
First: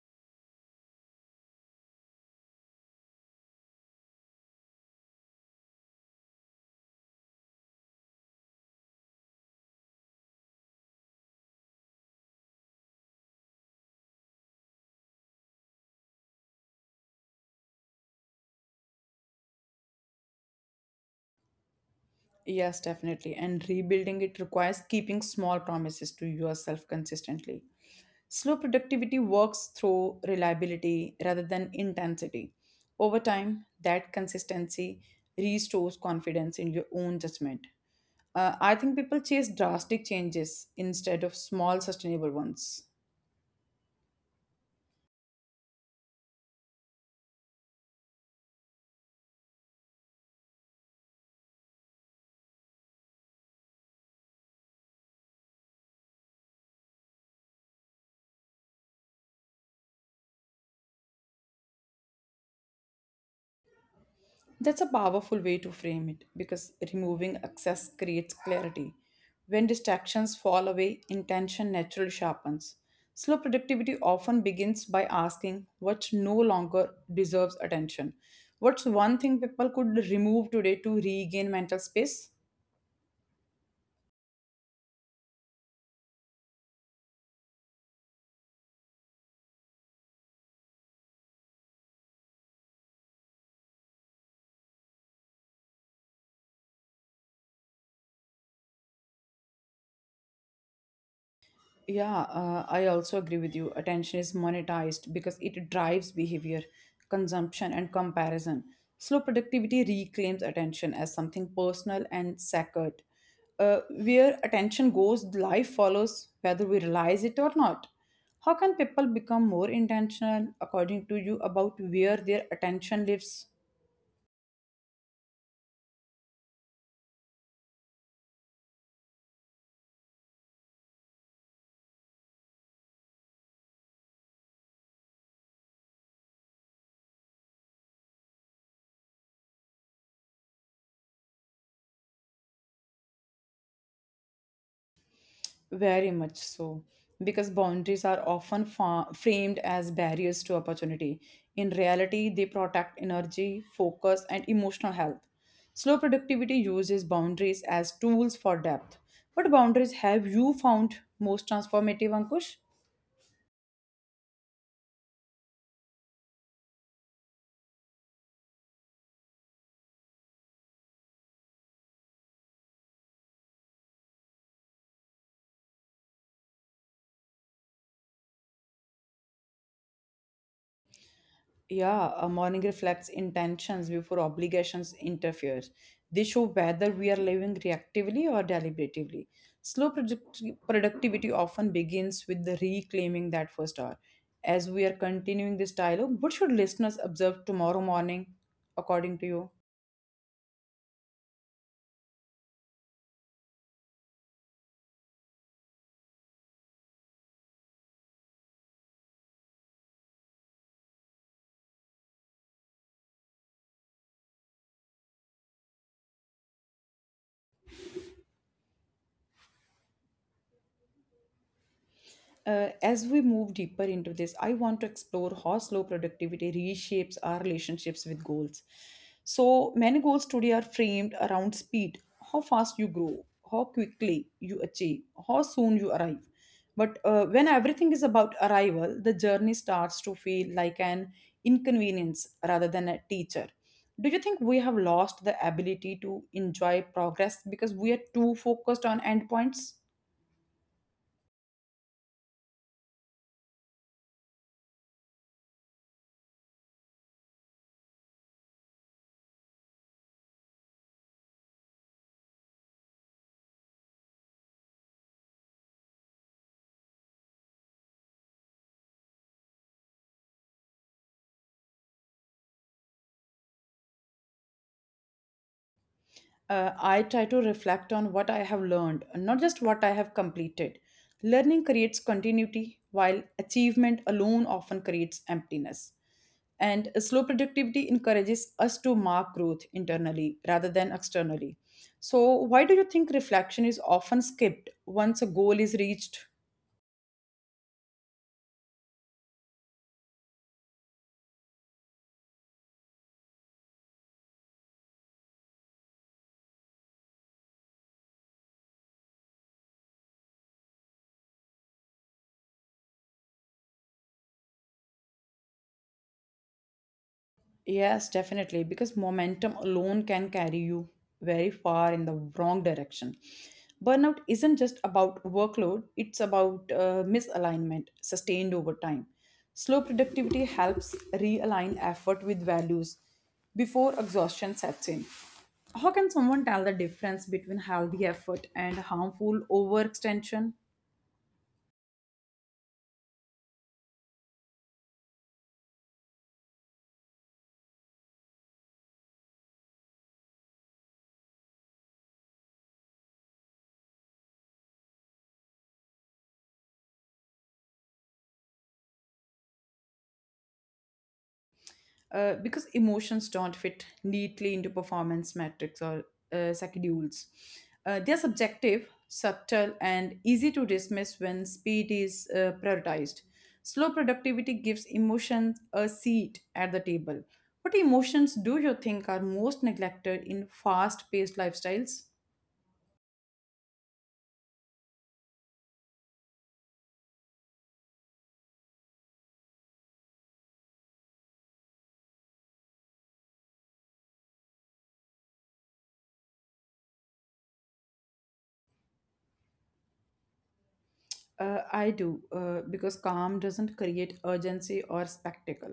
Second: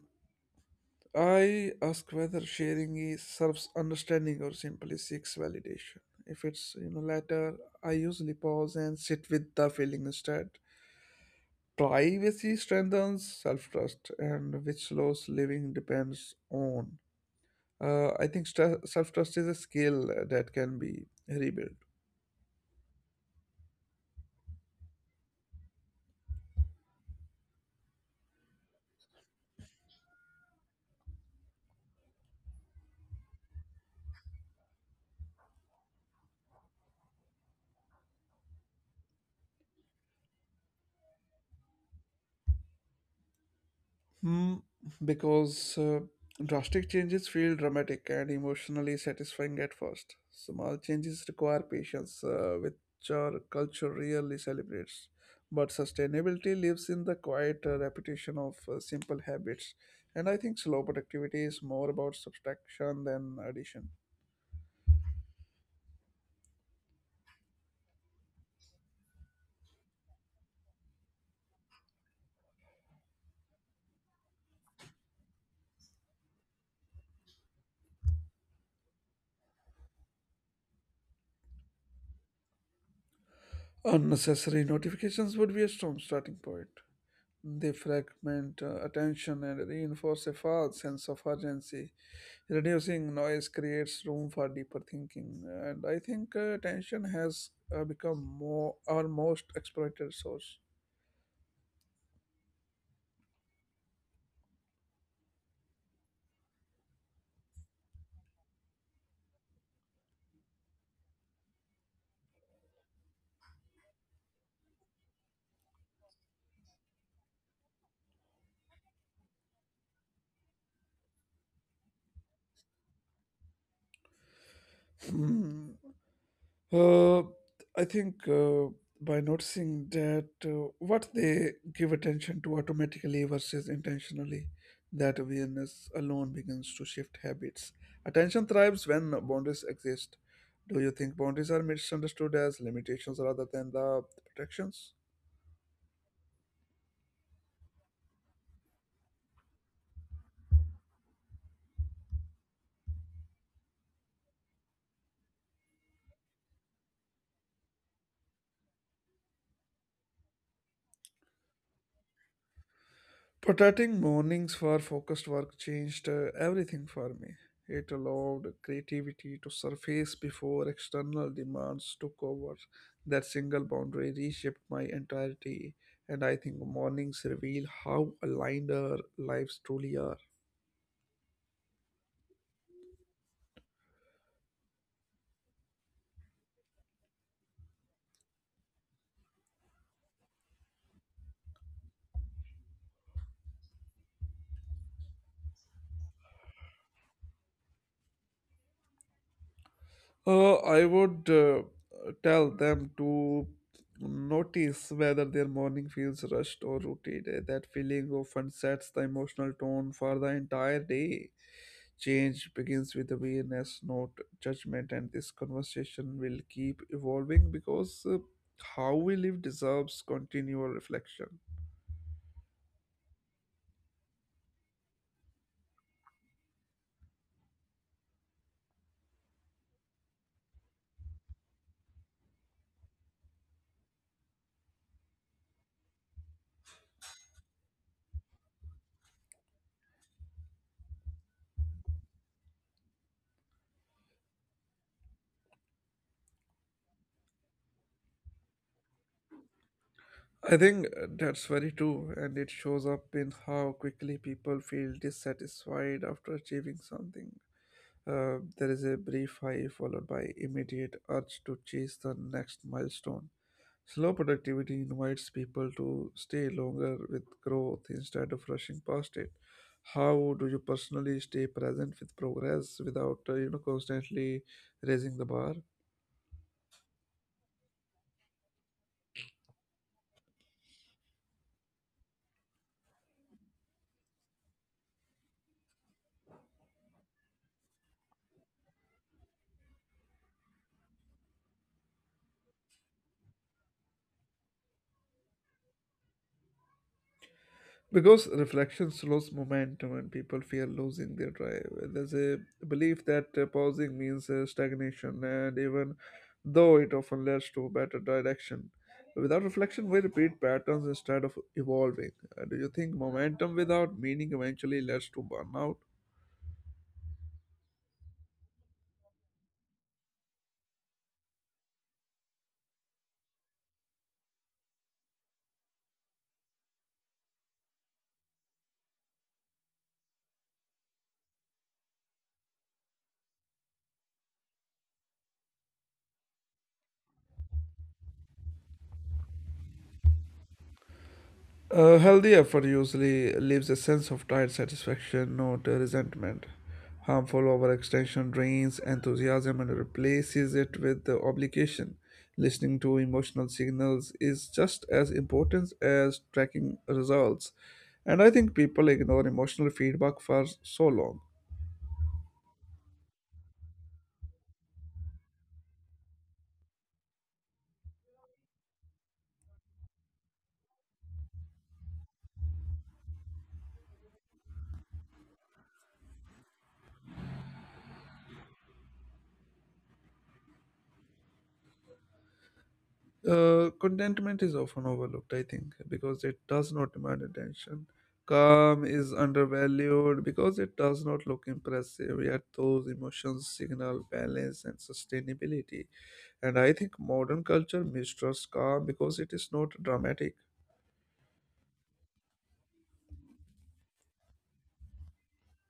I ask whether sharing is serves understanding or simply seeks validation. If it's you know latter, I usually pause and sit with the feeling instead. Privacy strengthens self trust, and which slows living depends on. I think self trust is a skill that can be rebuilt.
Yes, definitely. And rebuilding it requires keeping small promises to yourself consistently. Slow productivity works through reliability rather than intensity. Over time, that consistency restores confidence in your own judgment. I think people chase drastic changes instead of small, sustainable ones.
Hmm, because drastic changes feel dramatic and emotionally satisfying at first. Small changes require patience, which our culture rarely celebrates. But sustainability lives in the quiet repetition of simple habits. And I think slow productivity is more about subtraction than addition.
That's a powerful way to frame it because removing excess creates clarity. When distractions fall away, intention naturally sharpens. Slow productivity often begins by asking what no longer deserves attention. What's one thing people could remove today to regain mental space?
Unnecessary notifications would be a strong starting point. They fragment attention and reinforce a false sense of urgency. Reducing noise creates room for deeper thinking, and I think attention has become more our most exploited source.
Yeah, I also agree with you. Attention is monetized because it drives behavior, consumption, and comparison. Slow productivity reclaims attention as something personal and sacred. Where attention goes, life follows, whether we realize it or not. How can people become more intentional, according to you, about where their attention lives?
Hmm, Uh, I think by noticing that what they give attention to automatically versus intentionally, that awareness alone begins to shift habits. Attention thrives when boundaries exist. Do you think boundaries are misunderstood as limitations rather than the protections?
Very much so, because boundaries are often framed as barriers to opportunity. In reality, they protect energy, focus, and emotional health. Slow productivity uses boundaries as tools for depth. What boundaries have you found most transformative, Ankush?
Protecting mornings for focused work changed everything for me. It allowed creativity to surface before external demands took over. That single boundary reshaped my entirety, and I think mornings reveal how aligned our lives truly are.
Yeah, a morning reflects intentions before obligations interfere. They show whether we are living reactively or deliberatively. Slow product- productivity often begins with the reclaiming that first hour. As we are continuing this dialogue, what should listeners observe tomorrow morning, according to you?
I would tell them to notice whether their morning feels rushed or routine. That feeling often sets the emotional tone for the entire day. Change begins with awareness, not judgment, and this conversation will keep evolving because how we live deserves continual reflection.
As we move deeper into this, I want to explore how slow productivity reshapes our relationships with goals. So many goals today are framed around speed, how fast you grow, how quickly you achieve, how soon you arrive. But when everything is about arrival, the journey starts to feel like an inconvenience rather than a teacher. Do you think we have lost the ability to enjoy progress because we are too focused on endpoints?
I think that's very true, and it shows up in how quickly people feel dissatisfied after achieving something. There is a brief high followed by immediate urge to chase the next milestone. Slow productivity invites people to stay longer with growth instead of rushing past it. How do you personally stay present with progress without you know constantly raising the bar?
I try to reflect on what I have learned, not just what I have completed. Learning creates continuity, while achievement alone often creates emptiness. And slow productivity encourages us to mark growth internally rather than externally. So, why do you think reflection is often skipped once a goal is reached?
Because reflection slows momentum and people fear losing their drive. There's a belief that pausing means stagnation, and even though it often leads to better direction. Without reflection, we repeat patterns instead of evolving. Do you think momentum without meaning eventually leads to burnout?
Yes, definitely, because momentum alone can carry you very far in the wrong direction. Burnout isn't just about workload, it's about misalignment sustained over time. Slow productivity helps realign effort with values before exhaustion sets in. How can someone tell the difference between healthy effort and harmful overextension?
A healthy effort usually leaves a sense of tired satisfaction, not resentment. Harmful overextension drains enthusiasm and replaces it with the obligation. Listening to emotional signals is just as important as tracking results. And I think people ignore emotional feedback for so long.
Because emotions don't fit neatly into performance metrics or schedules. They are subjective, subtle, and easy to dismiss when speed is prioritized. Slow productivity gives emotions a seat at the table. What emotions do you think are most neglected in fast paced lifestyles?
Contentment is often overlooked, I think, because it does not demand attention. Calm is undervalued because it does not look impressive, yet those emotions signal balance and sustainability. And I think modern culture mistrusts calm because it is not dramatic.
I do, because calm doesn't create urgency or spectacle.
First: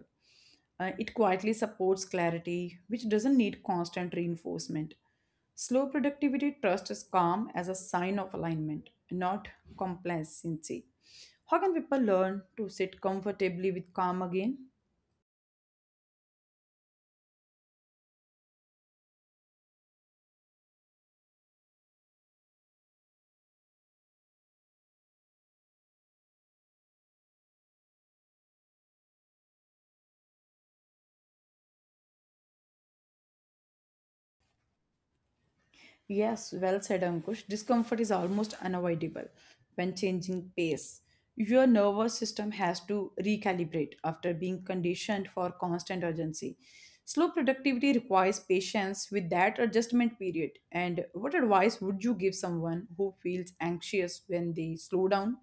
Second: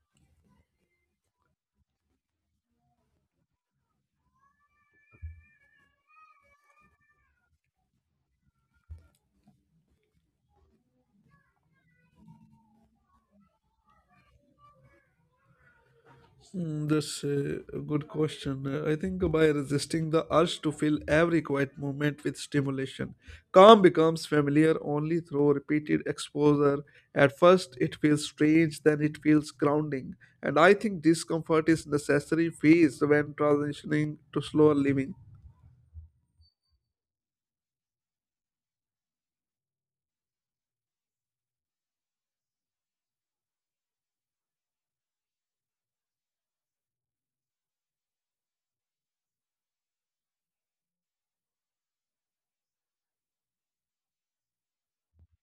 It quietly supports clarity, which doesn't need constant reinforcement. Slow productivity trusts calm as a sign of alignment, not complacency. How can people learn to sit comfortably with calm again?
Mm, that's a good question. I think by resisting the urge to fill every quiet moment with stimulation, calm becomes familiar only through repeated exposure. At first, it feels strange, then it feels grounding. And I think discomfort is necessary phase when transitioning to slower living.
Yes, well said, Ankush. Discomfort is almost unavoidable when changing pace. Your nervous system has to recalibrate after being conditioned for constant urgency. Slow productivity requires patience with that adjustment period. And what advice would you give someone who feels anxious when they slow down?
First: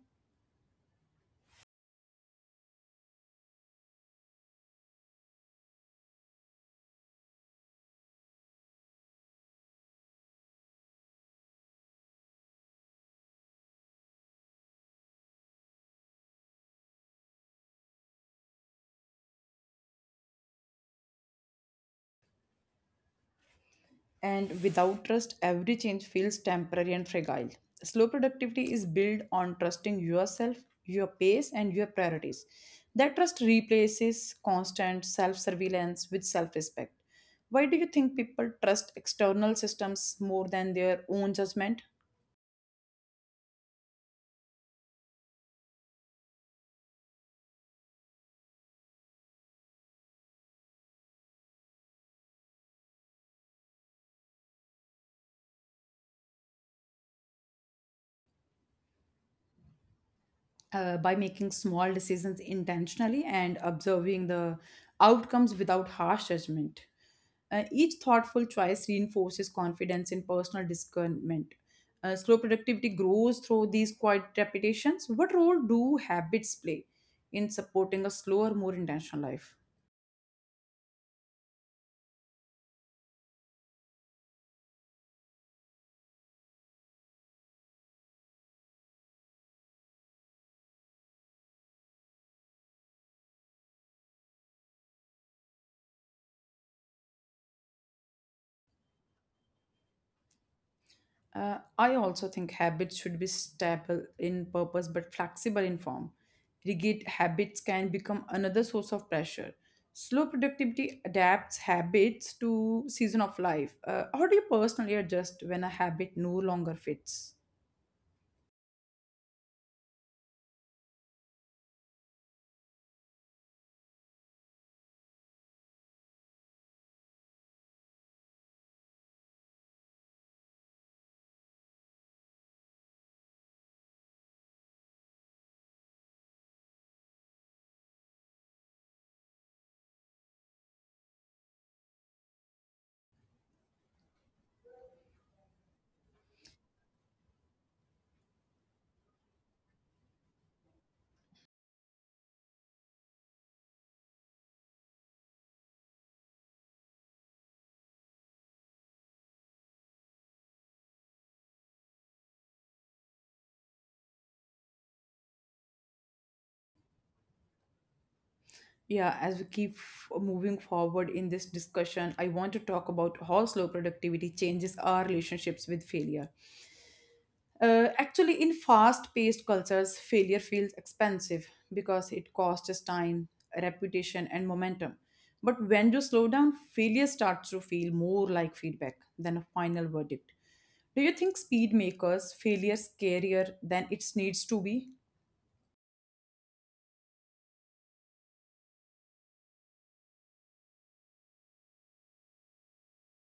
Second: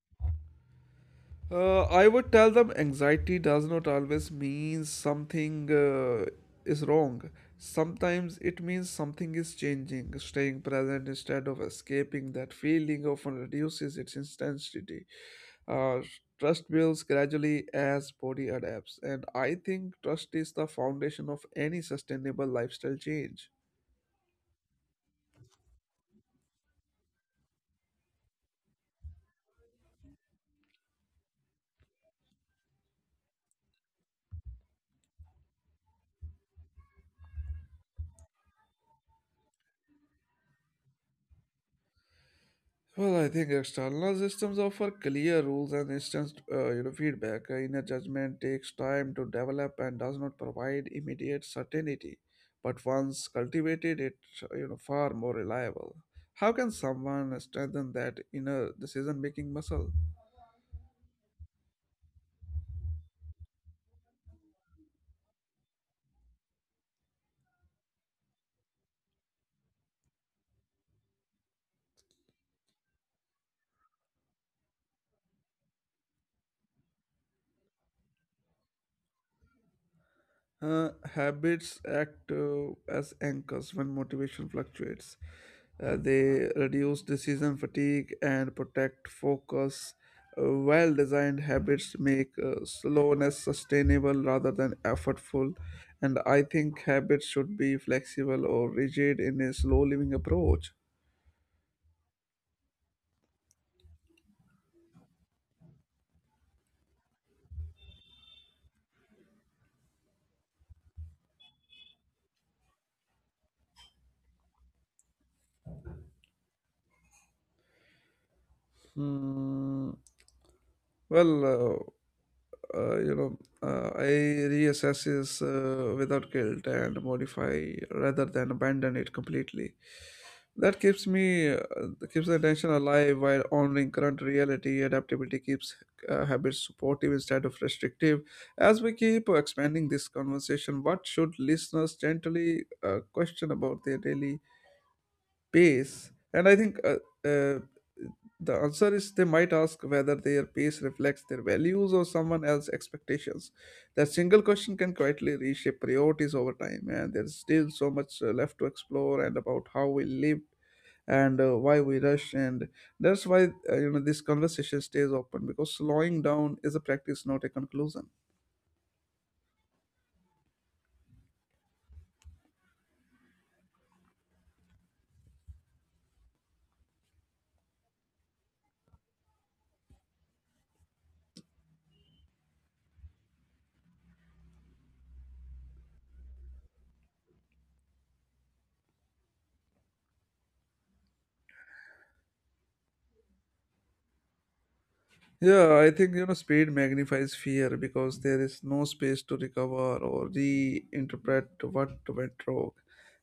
I would tell them anxiety does not always mean something is wrong. Sometimes it means something is changing. Staying present instead of escaping that feeling often reduces its intensity. Uh, Trust builds gradually as body adapts, and I think trust is the foundation of any sustainable lifestyle change.
And without trust, every change feels temporary and fragile. Slow productivity is built on trusting yourself, your pace, and your priorities. That trust replaces constant self surveillance with self respect. Why do you think people trust external systems more than their own judgment?
Well, I think external systems offer clear rules and instant, you know, feedback. Inner judgment takes time to develop and does not provide immediate certainty, but once cultivated, it you know far more reliable. How can someone strengthen that inner decision-making muscle?
By making small decisions intentionally and observing the outcomes without harsh judgment. Each thoughtful choice reinforces confidence in personal discernment. Slow productivity grows through these quiet repetitions. What role do habits play in supporting a slower, more intentional life?
Uh, Habits act as anchors when motivation fluctuates. They reduce decision fatigue and protect focus. Well designed habits make slowness sustainable rather than effortful. And I think habits should be flexible or rigid in a slow living approach.
I also think habits should be stable in purpose but flexible in form. Rigid habits can become another source of pressure. Slow productivity adapts habits to season of life. How do you personally adjust when a habit no longer fits?
Hmm. Well, uh, uh, you know, I reassesses without guilt and modify rather than abandon it completely. That keeps me keeps the attention alive while honoring current reality. Adaptability keeps habits supportive instead of restrictive. As we keep expanding this conversation, what should listeners gently question about their daily pace? And I think uh, the answer is they might ask whether their pace reflects their values or someone else's expectations. That single question can quietly reshape priorities over time, and there's still so much left to explore and about how we live, and why we rush. And that's why you know this conversation stays open, because slowing down is a practice, not a conclusion.
Yeah, as we keep moving forward in this discussion, I want to talk about how slow productivity changes our relationships with failure. Actually, in fast paced cultures, failure feels expensive because it costs us time, reputation, and momentum. But when you slow down, failure starts to feel more like feedback than a final verdict. Do you think speed makers failure scarier than it needs to be?
Yeah, I think you know speed magnifies fear because there is no space to recover or reinterpret what went wrong.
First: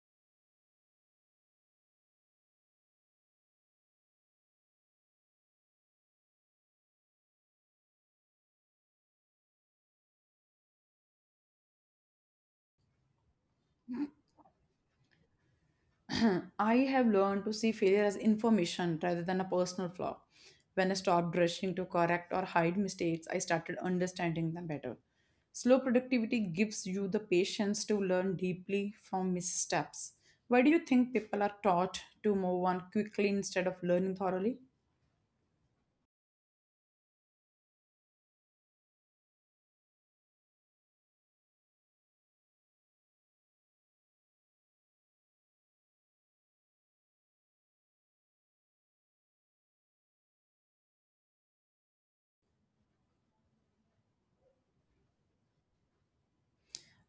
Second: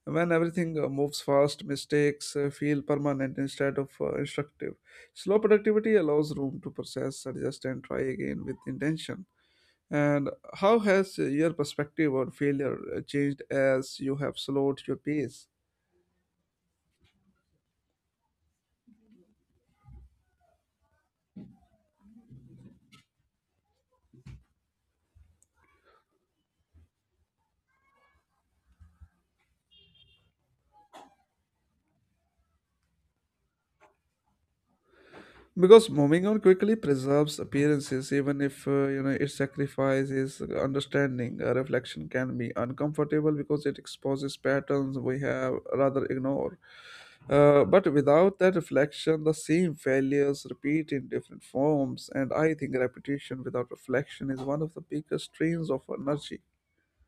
When everything moves fast, mistakes feel permanent instead of instructive. Slow productivity allows room to process, adjust, and try again with intention. And how has your perspective on failure changed as you have slowed your pace?
*clears throat* I have learned to see failure as information rather than a personal flaw. When I stopped rushing to correct or hide mistakes, I started understanding them better. Slow productivity gives you the patience to learn deeply from missteps. Why do you think people are taught to move on quickly instead of learning thoroughly?
Because moving on quickly preserves appearances, even if you know it sacrifices understanding. A reflection can be uncomfortable because it exposes patterns we have rather ignore, but without that reflection the same failures repeat in different forms. And I think repetition without reflection is one of the biggest strains of energy.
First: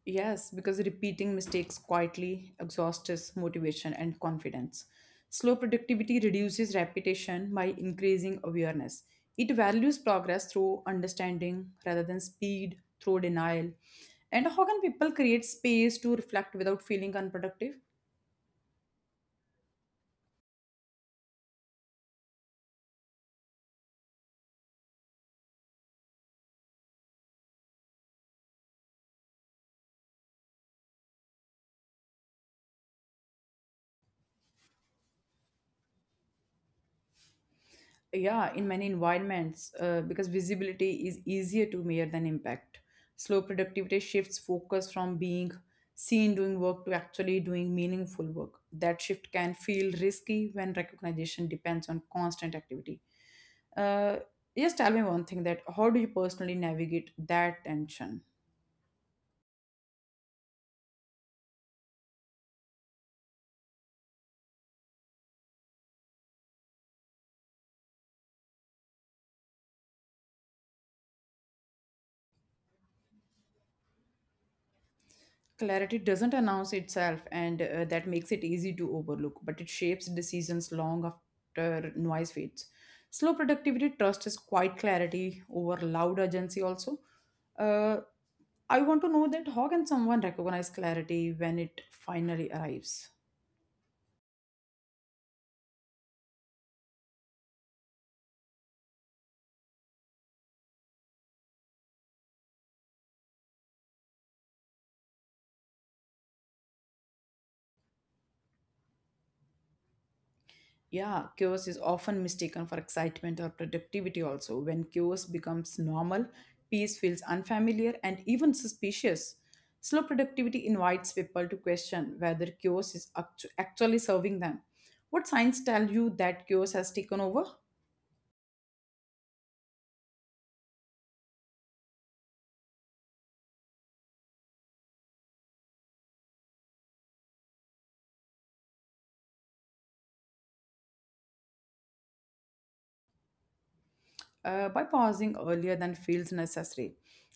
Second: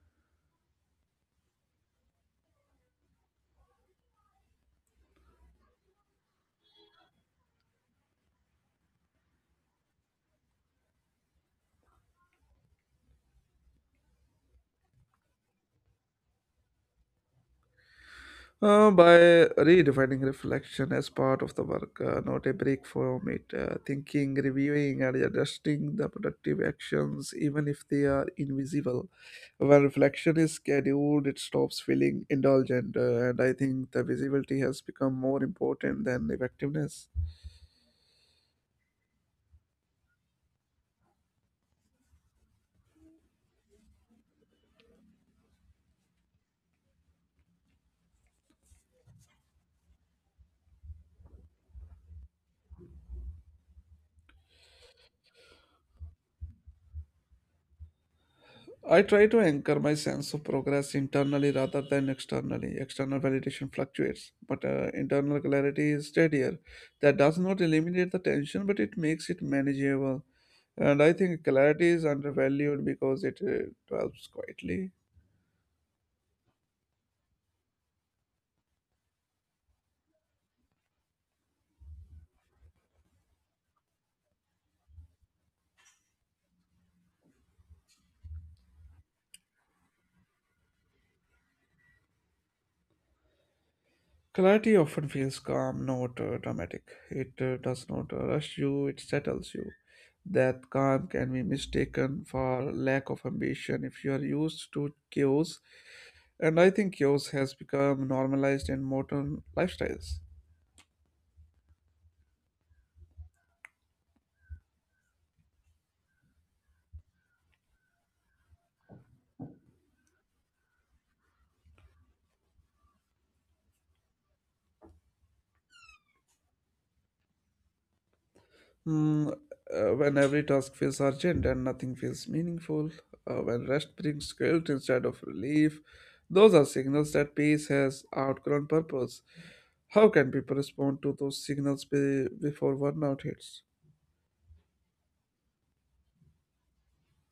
Yes, because repeating mistakes quietly exhausts motivation and confidence. Slow productivity reduces repetition by increasing awareness. It values progress through understanding rather than speed through denial. And how can people create space to reflect without feeling unproductive?
By redefining reflection as part of the work, not a break from it, thinking, reviewing, and adjusting the productive actions, even if they are invisible. When reflection is scheduled, it stops feeling indulgent, and I think the visibility has become more important than effectiveness.
Yeah, in many environments, because visibility is easier to measure than impact. Slow productivity shifts focus from being seen doing work to actually doing meaningful work. That shift can feel risky when recognition depends on constant activity. uh, just tell me one thing, that how do you personally navigate that tension?
I try to anchor my sense of progress internally rather than externally. External validation fluctuates, but internal clarity is steadier. That does not eliminate the tension, but it makes it manageable. And I think clarity is undervalued because it dwells quietly.
Clarity doesn't announce itself, and that makes it easy to overlook, but it shapes decisions long after noise fades. Slow productivity trust is quite clarity over loud urgency, also. Uh, I want to know that how can someone recognize clarity when it finally arrives?
Clarity often feels calm, not dramatic. It does not rush you, it settles you. That calm can be mistaken for lack of ambition if you are used to chaos. And I think chaos has become normalized in modern lifestyles.
Yeah, chaos is often mistaken for excitement or productivity also. When chaos becomes normal, peace feels unfamiliar and even suspicious. Slow productivity invites people to question whether actually serving them. What signs tell you that chaos has taken over?
Mm, when every task feels urgent and nothing feels meaningful, when rest brings guilt instead of relief, those are signals that peace has outgrown purpose. How can people respond to those signals before burnout hits?
By pausing earlier than feels necessary.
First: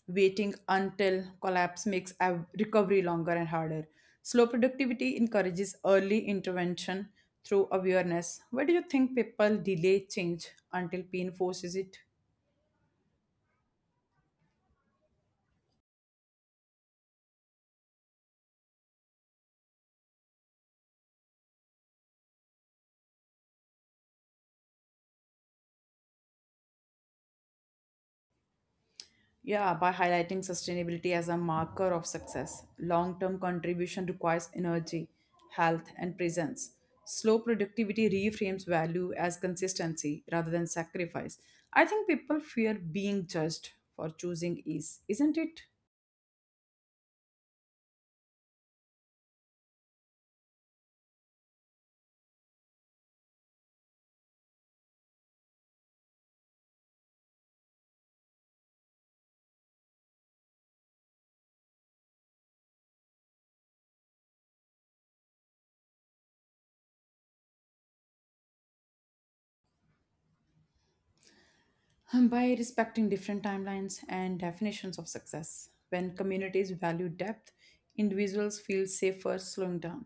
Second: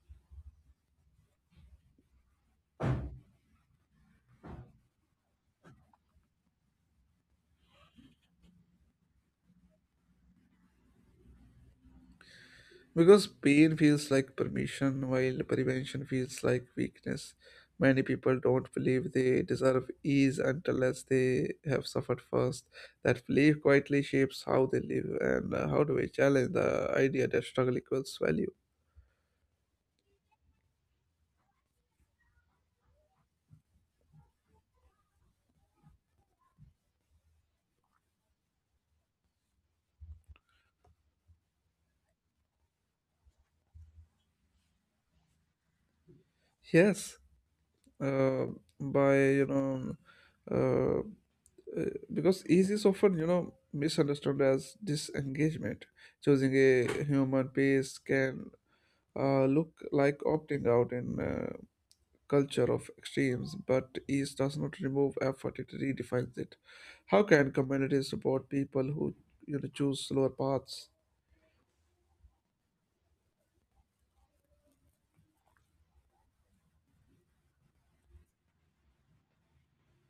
Waiting until collapse makes recovery longer and harder. Slow productivity encourages early intervention through awareness. Why do you think people delay change until pain forces it?
Because pain feels like permission, while prevention feels like weakness. Many people don't believe they deserve ease unless they have suffered first. That belief quietly shapes how they live, and how do we challenge the idea that struggle equals value?
Yeah, by highlighting sustainability as a marker of success, long term contribution requires energy, health, and presence. Slow productivity reframes value as consistency rather than sacrifice. I think people fear being judged for choosing ease, isn't it?
Yes, uh, by you know, uh, Uh, because ease is often you know misunderstood as disengagement. Choosing a human pace can look like opting out in culture of extremes, but ease does not remove effort, it redefines it. How can communities support people who you know choose slower paths?
By respecting different timelines and definitions of success, when communities value depth, individuals feel safer slowing down.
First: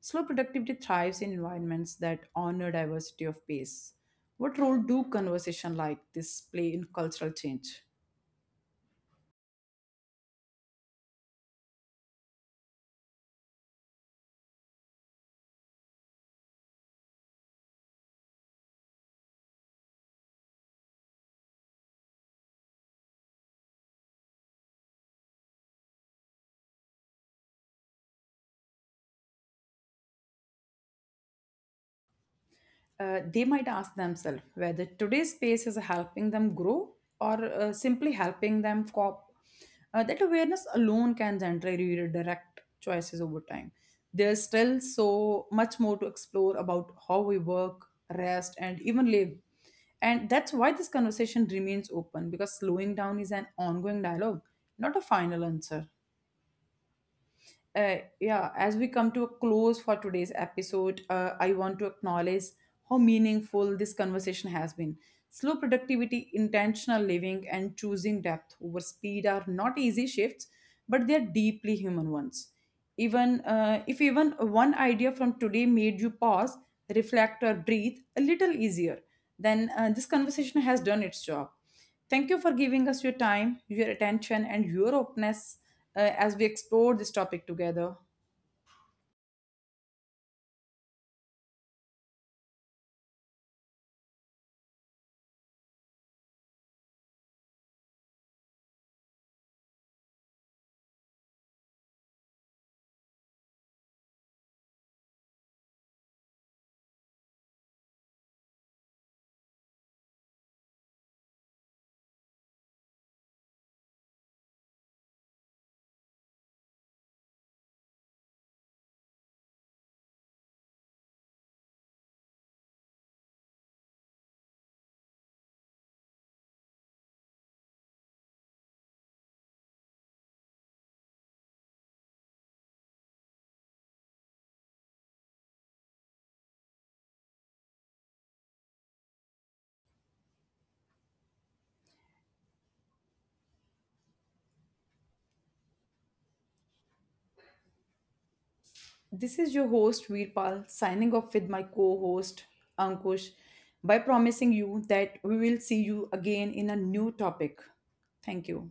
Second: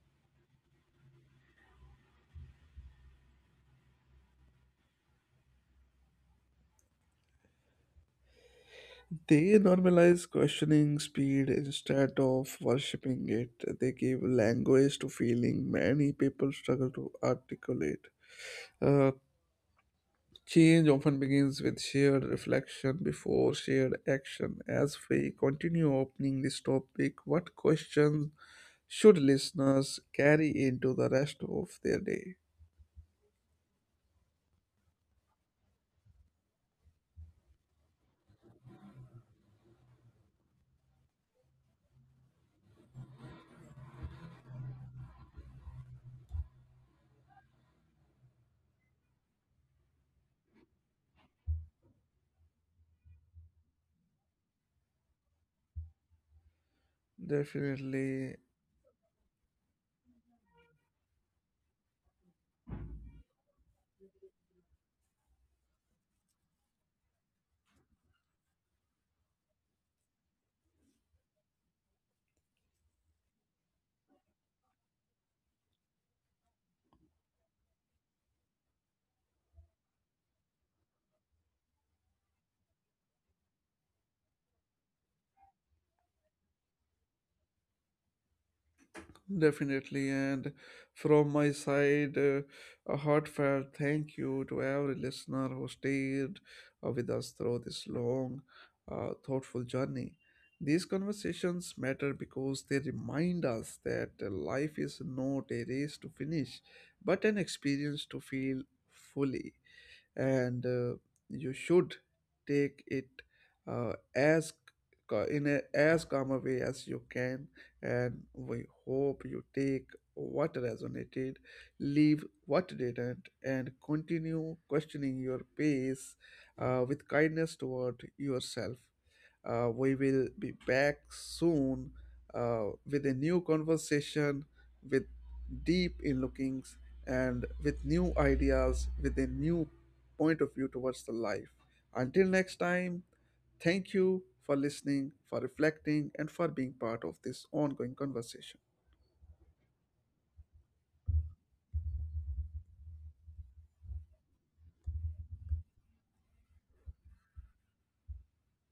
Slow productivity thrives in environments that honor diversity of pace. What role do conversation like this play in cultural change?
They normalize questioning speed instead of worshipping it. They give language to feeling many people struggle to articulate. Uh, Change often begins with shared reflection before shared action. As we continue opening this topic, what questions should listeners carry into the rest of their day?
They might ask themselves whether today's space is helping them grow or simply helping them cope. That awareness alone can generally redirect choices over time. There's still so much more to explore about how we work, rest, and even live. And that's why this conversation remains open because slowing down is an ongoing dialogue, not a final answer.
Definitely.
Yeah, as we come to a close for today's episode, I want to acknowledge how meaningful this conversation has been. Slow productivity, intentional living, and choosing depth over speed are not easy shifts, but they're deeply human ones. Even If even one idea from today made you pause, reflect, or breathe a little easier, then this conversation has done its job. Thank you for giving us your time, your attention, and your openness as we explore this topic together.
Definitely. And from my side, a heartfelt thank you to every listener who stayed with us through this long, thoughtful journey. These conversations matter because they remind us that life is not a race to finish, but an experience to feel fully. And you should take it uh, as in a as calm a way as you can, and we hope you take what resonated, leave what didn't, and continue questioning your pace with kindness toward yourself. We will be back soon with a new conversation, with deep in lookings, and with new ideas, with a new point of view towards the life. Until next time, thank you for listening, for reflecting, and for being part of this ongoing conversation.
This is your host Veerpal, signing off with my co-host Ankush, by promising you that we will see you again in a new topic. Thank you.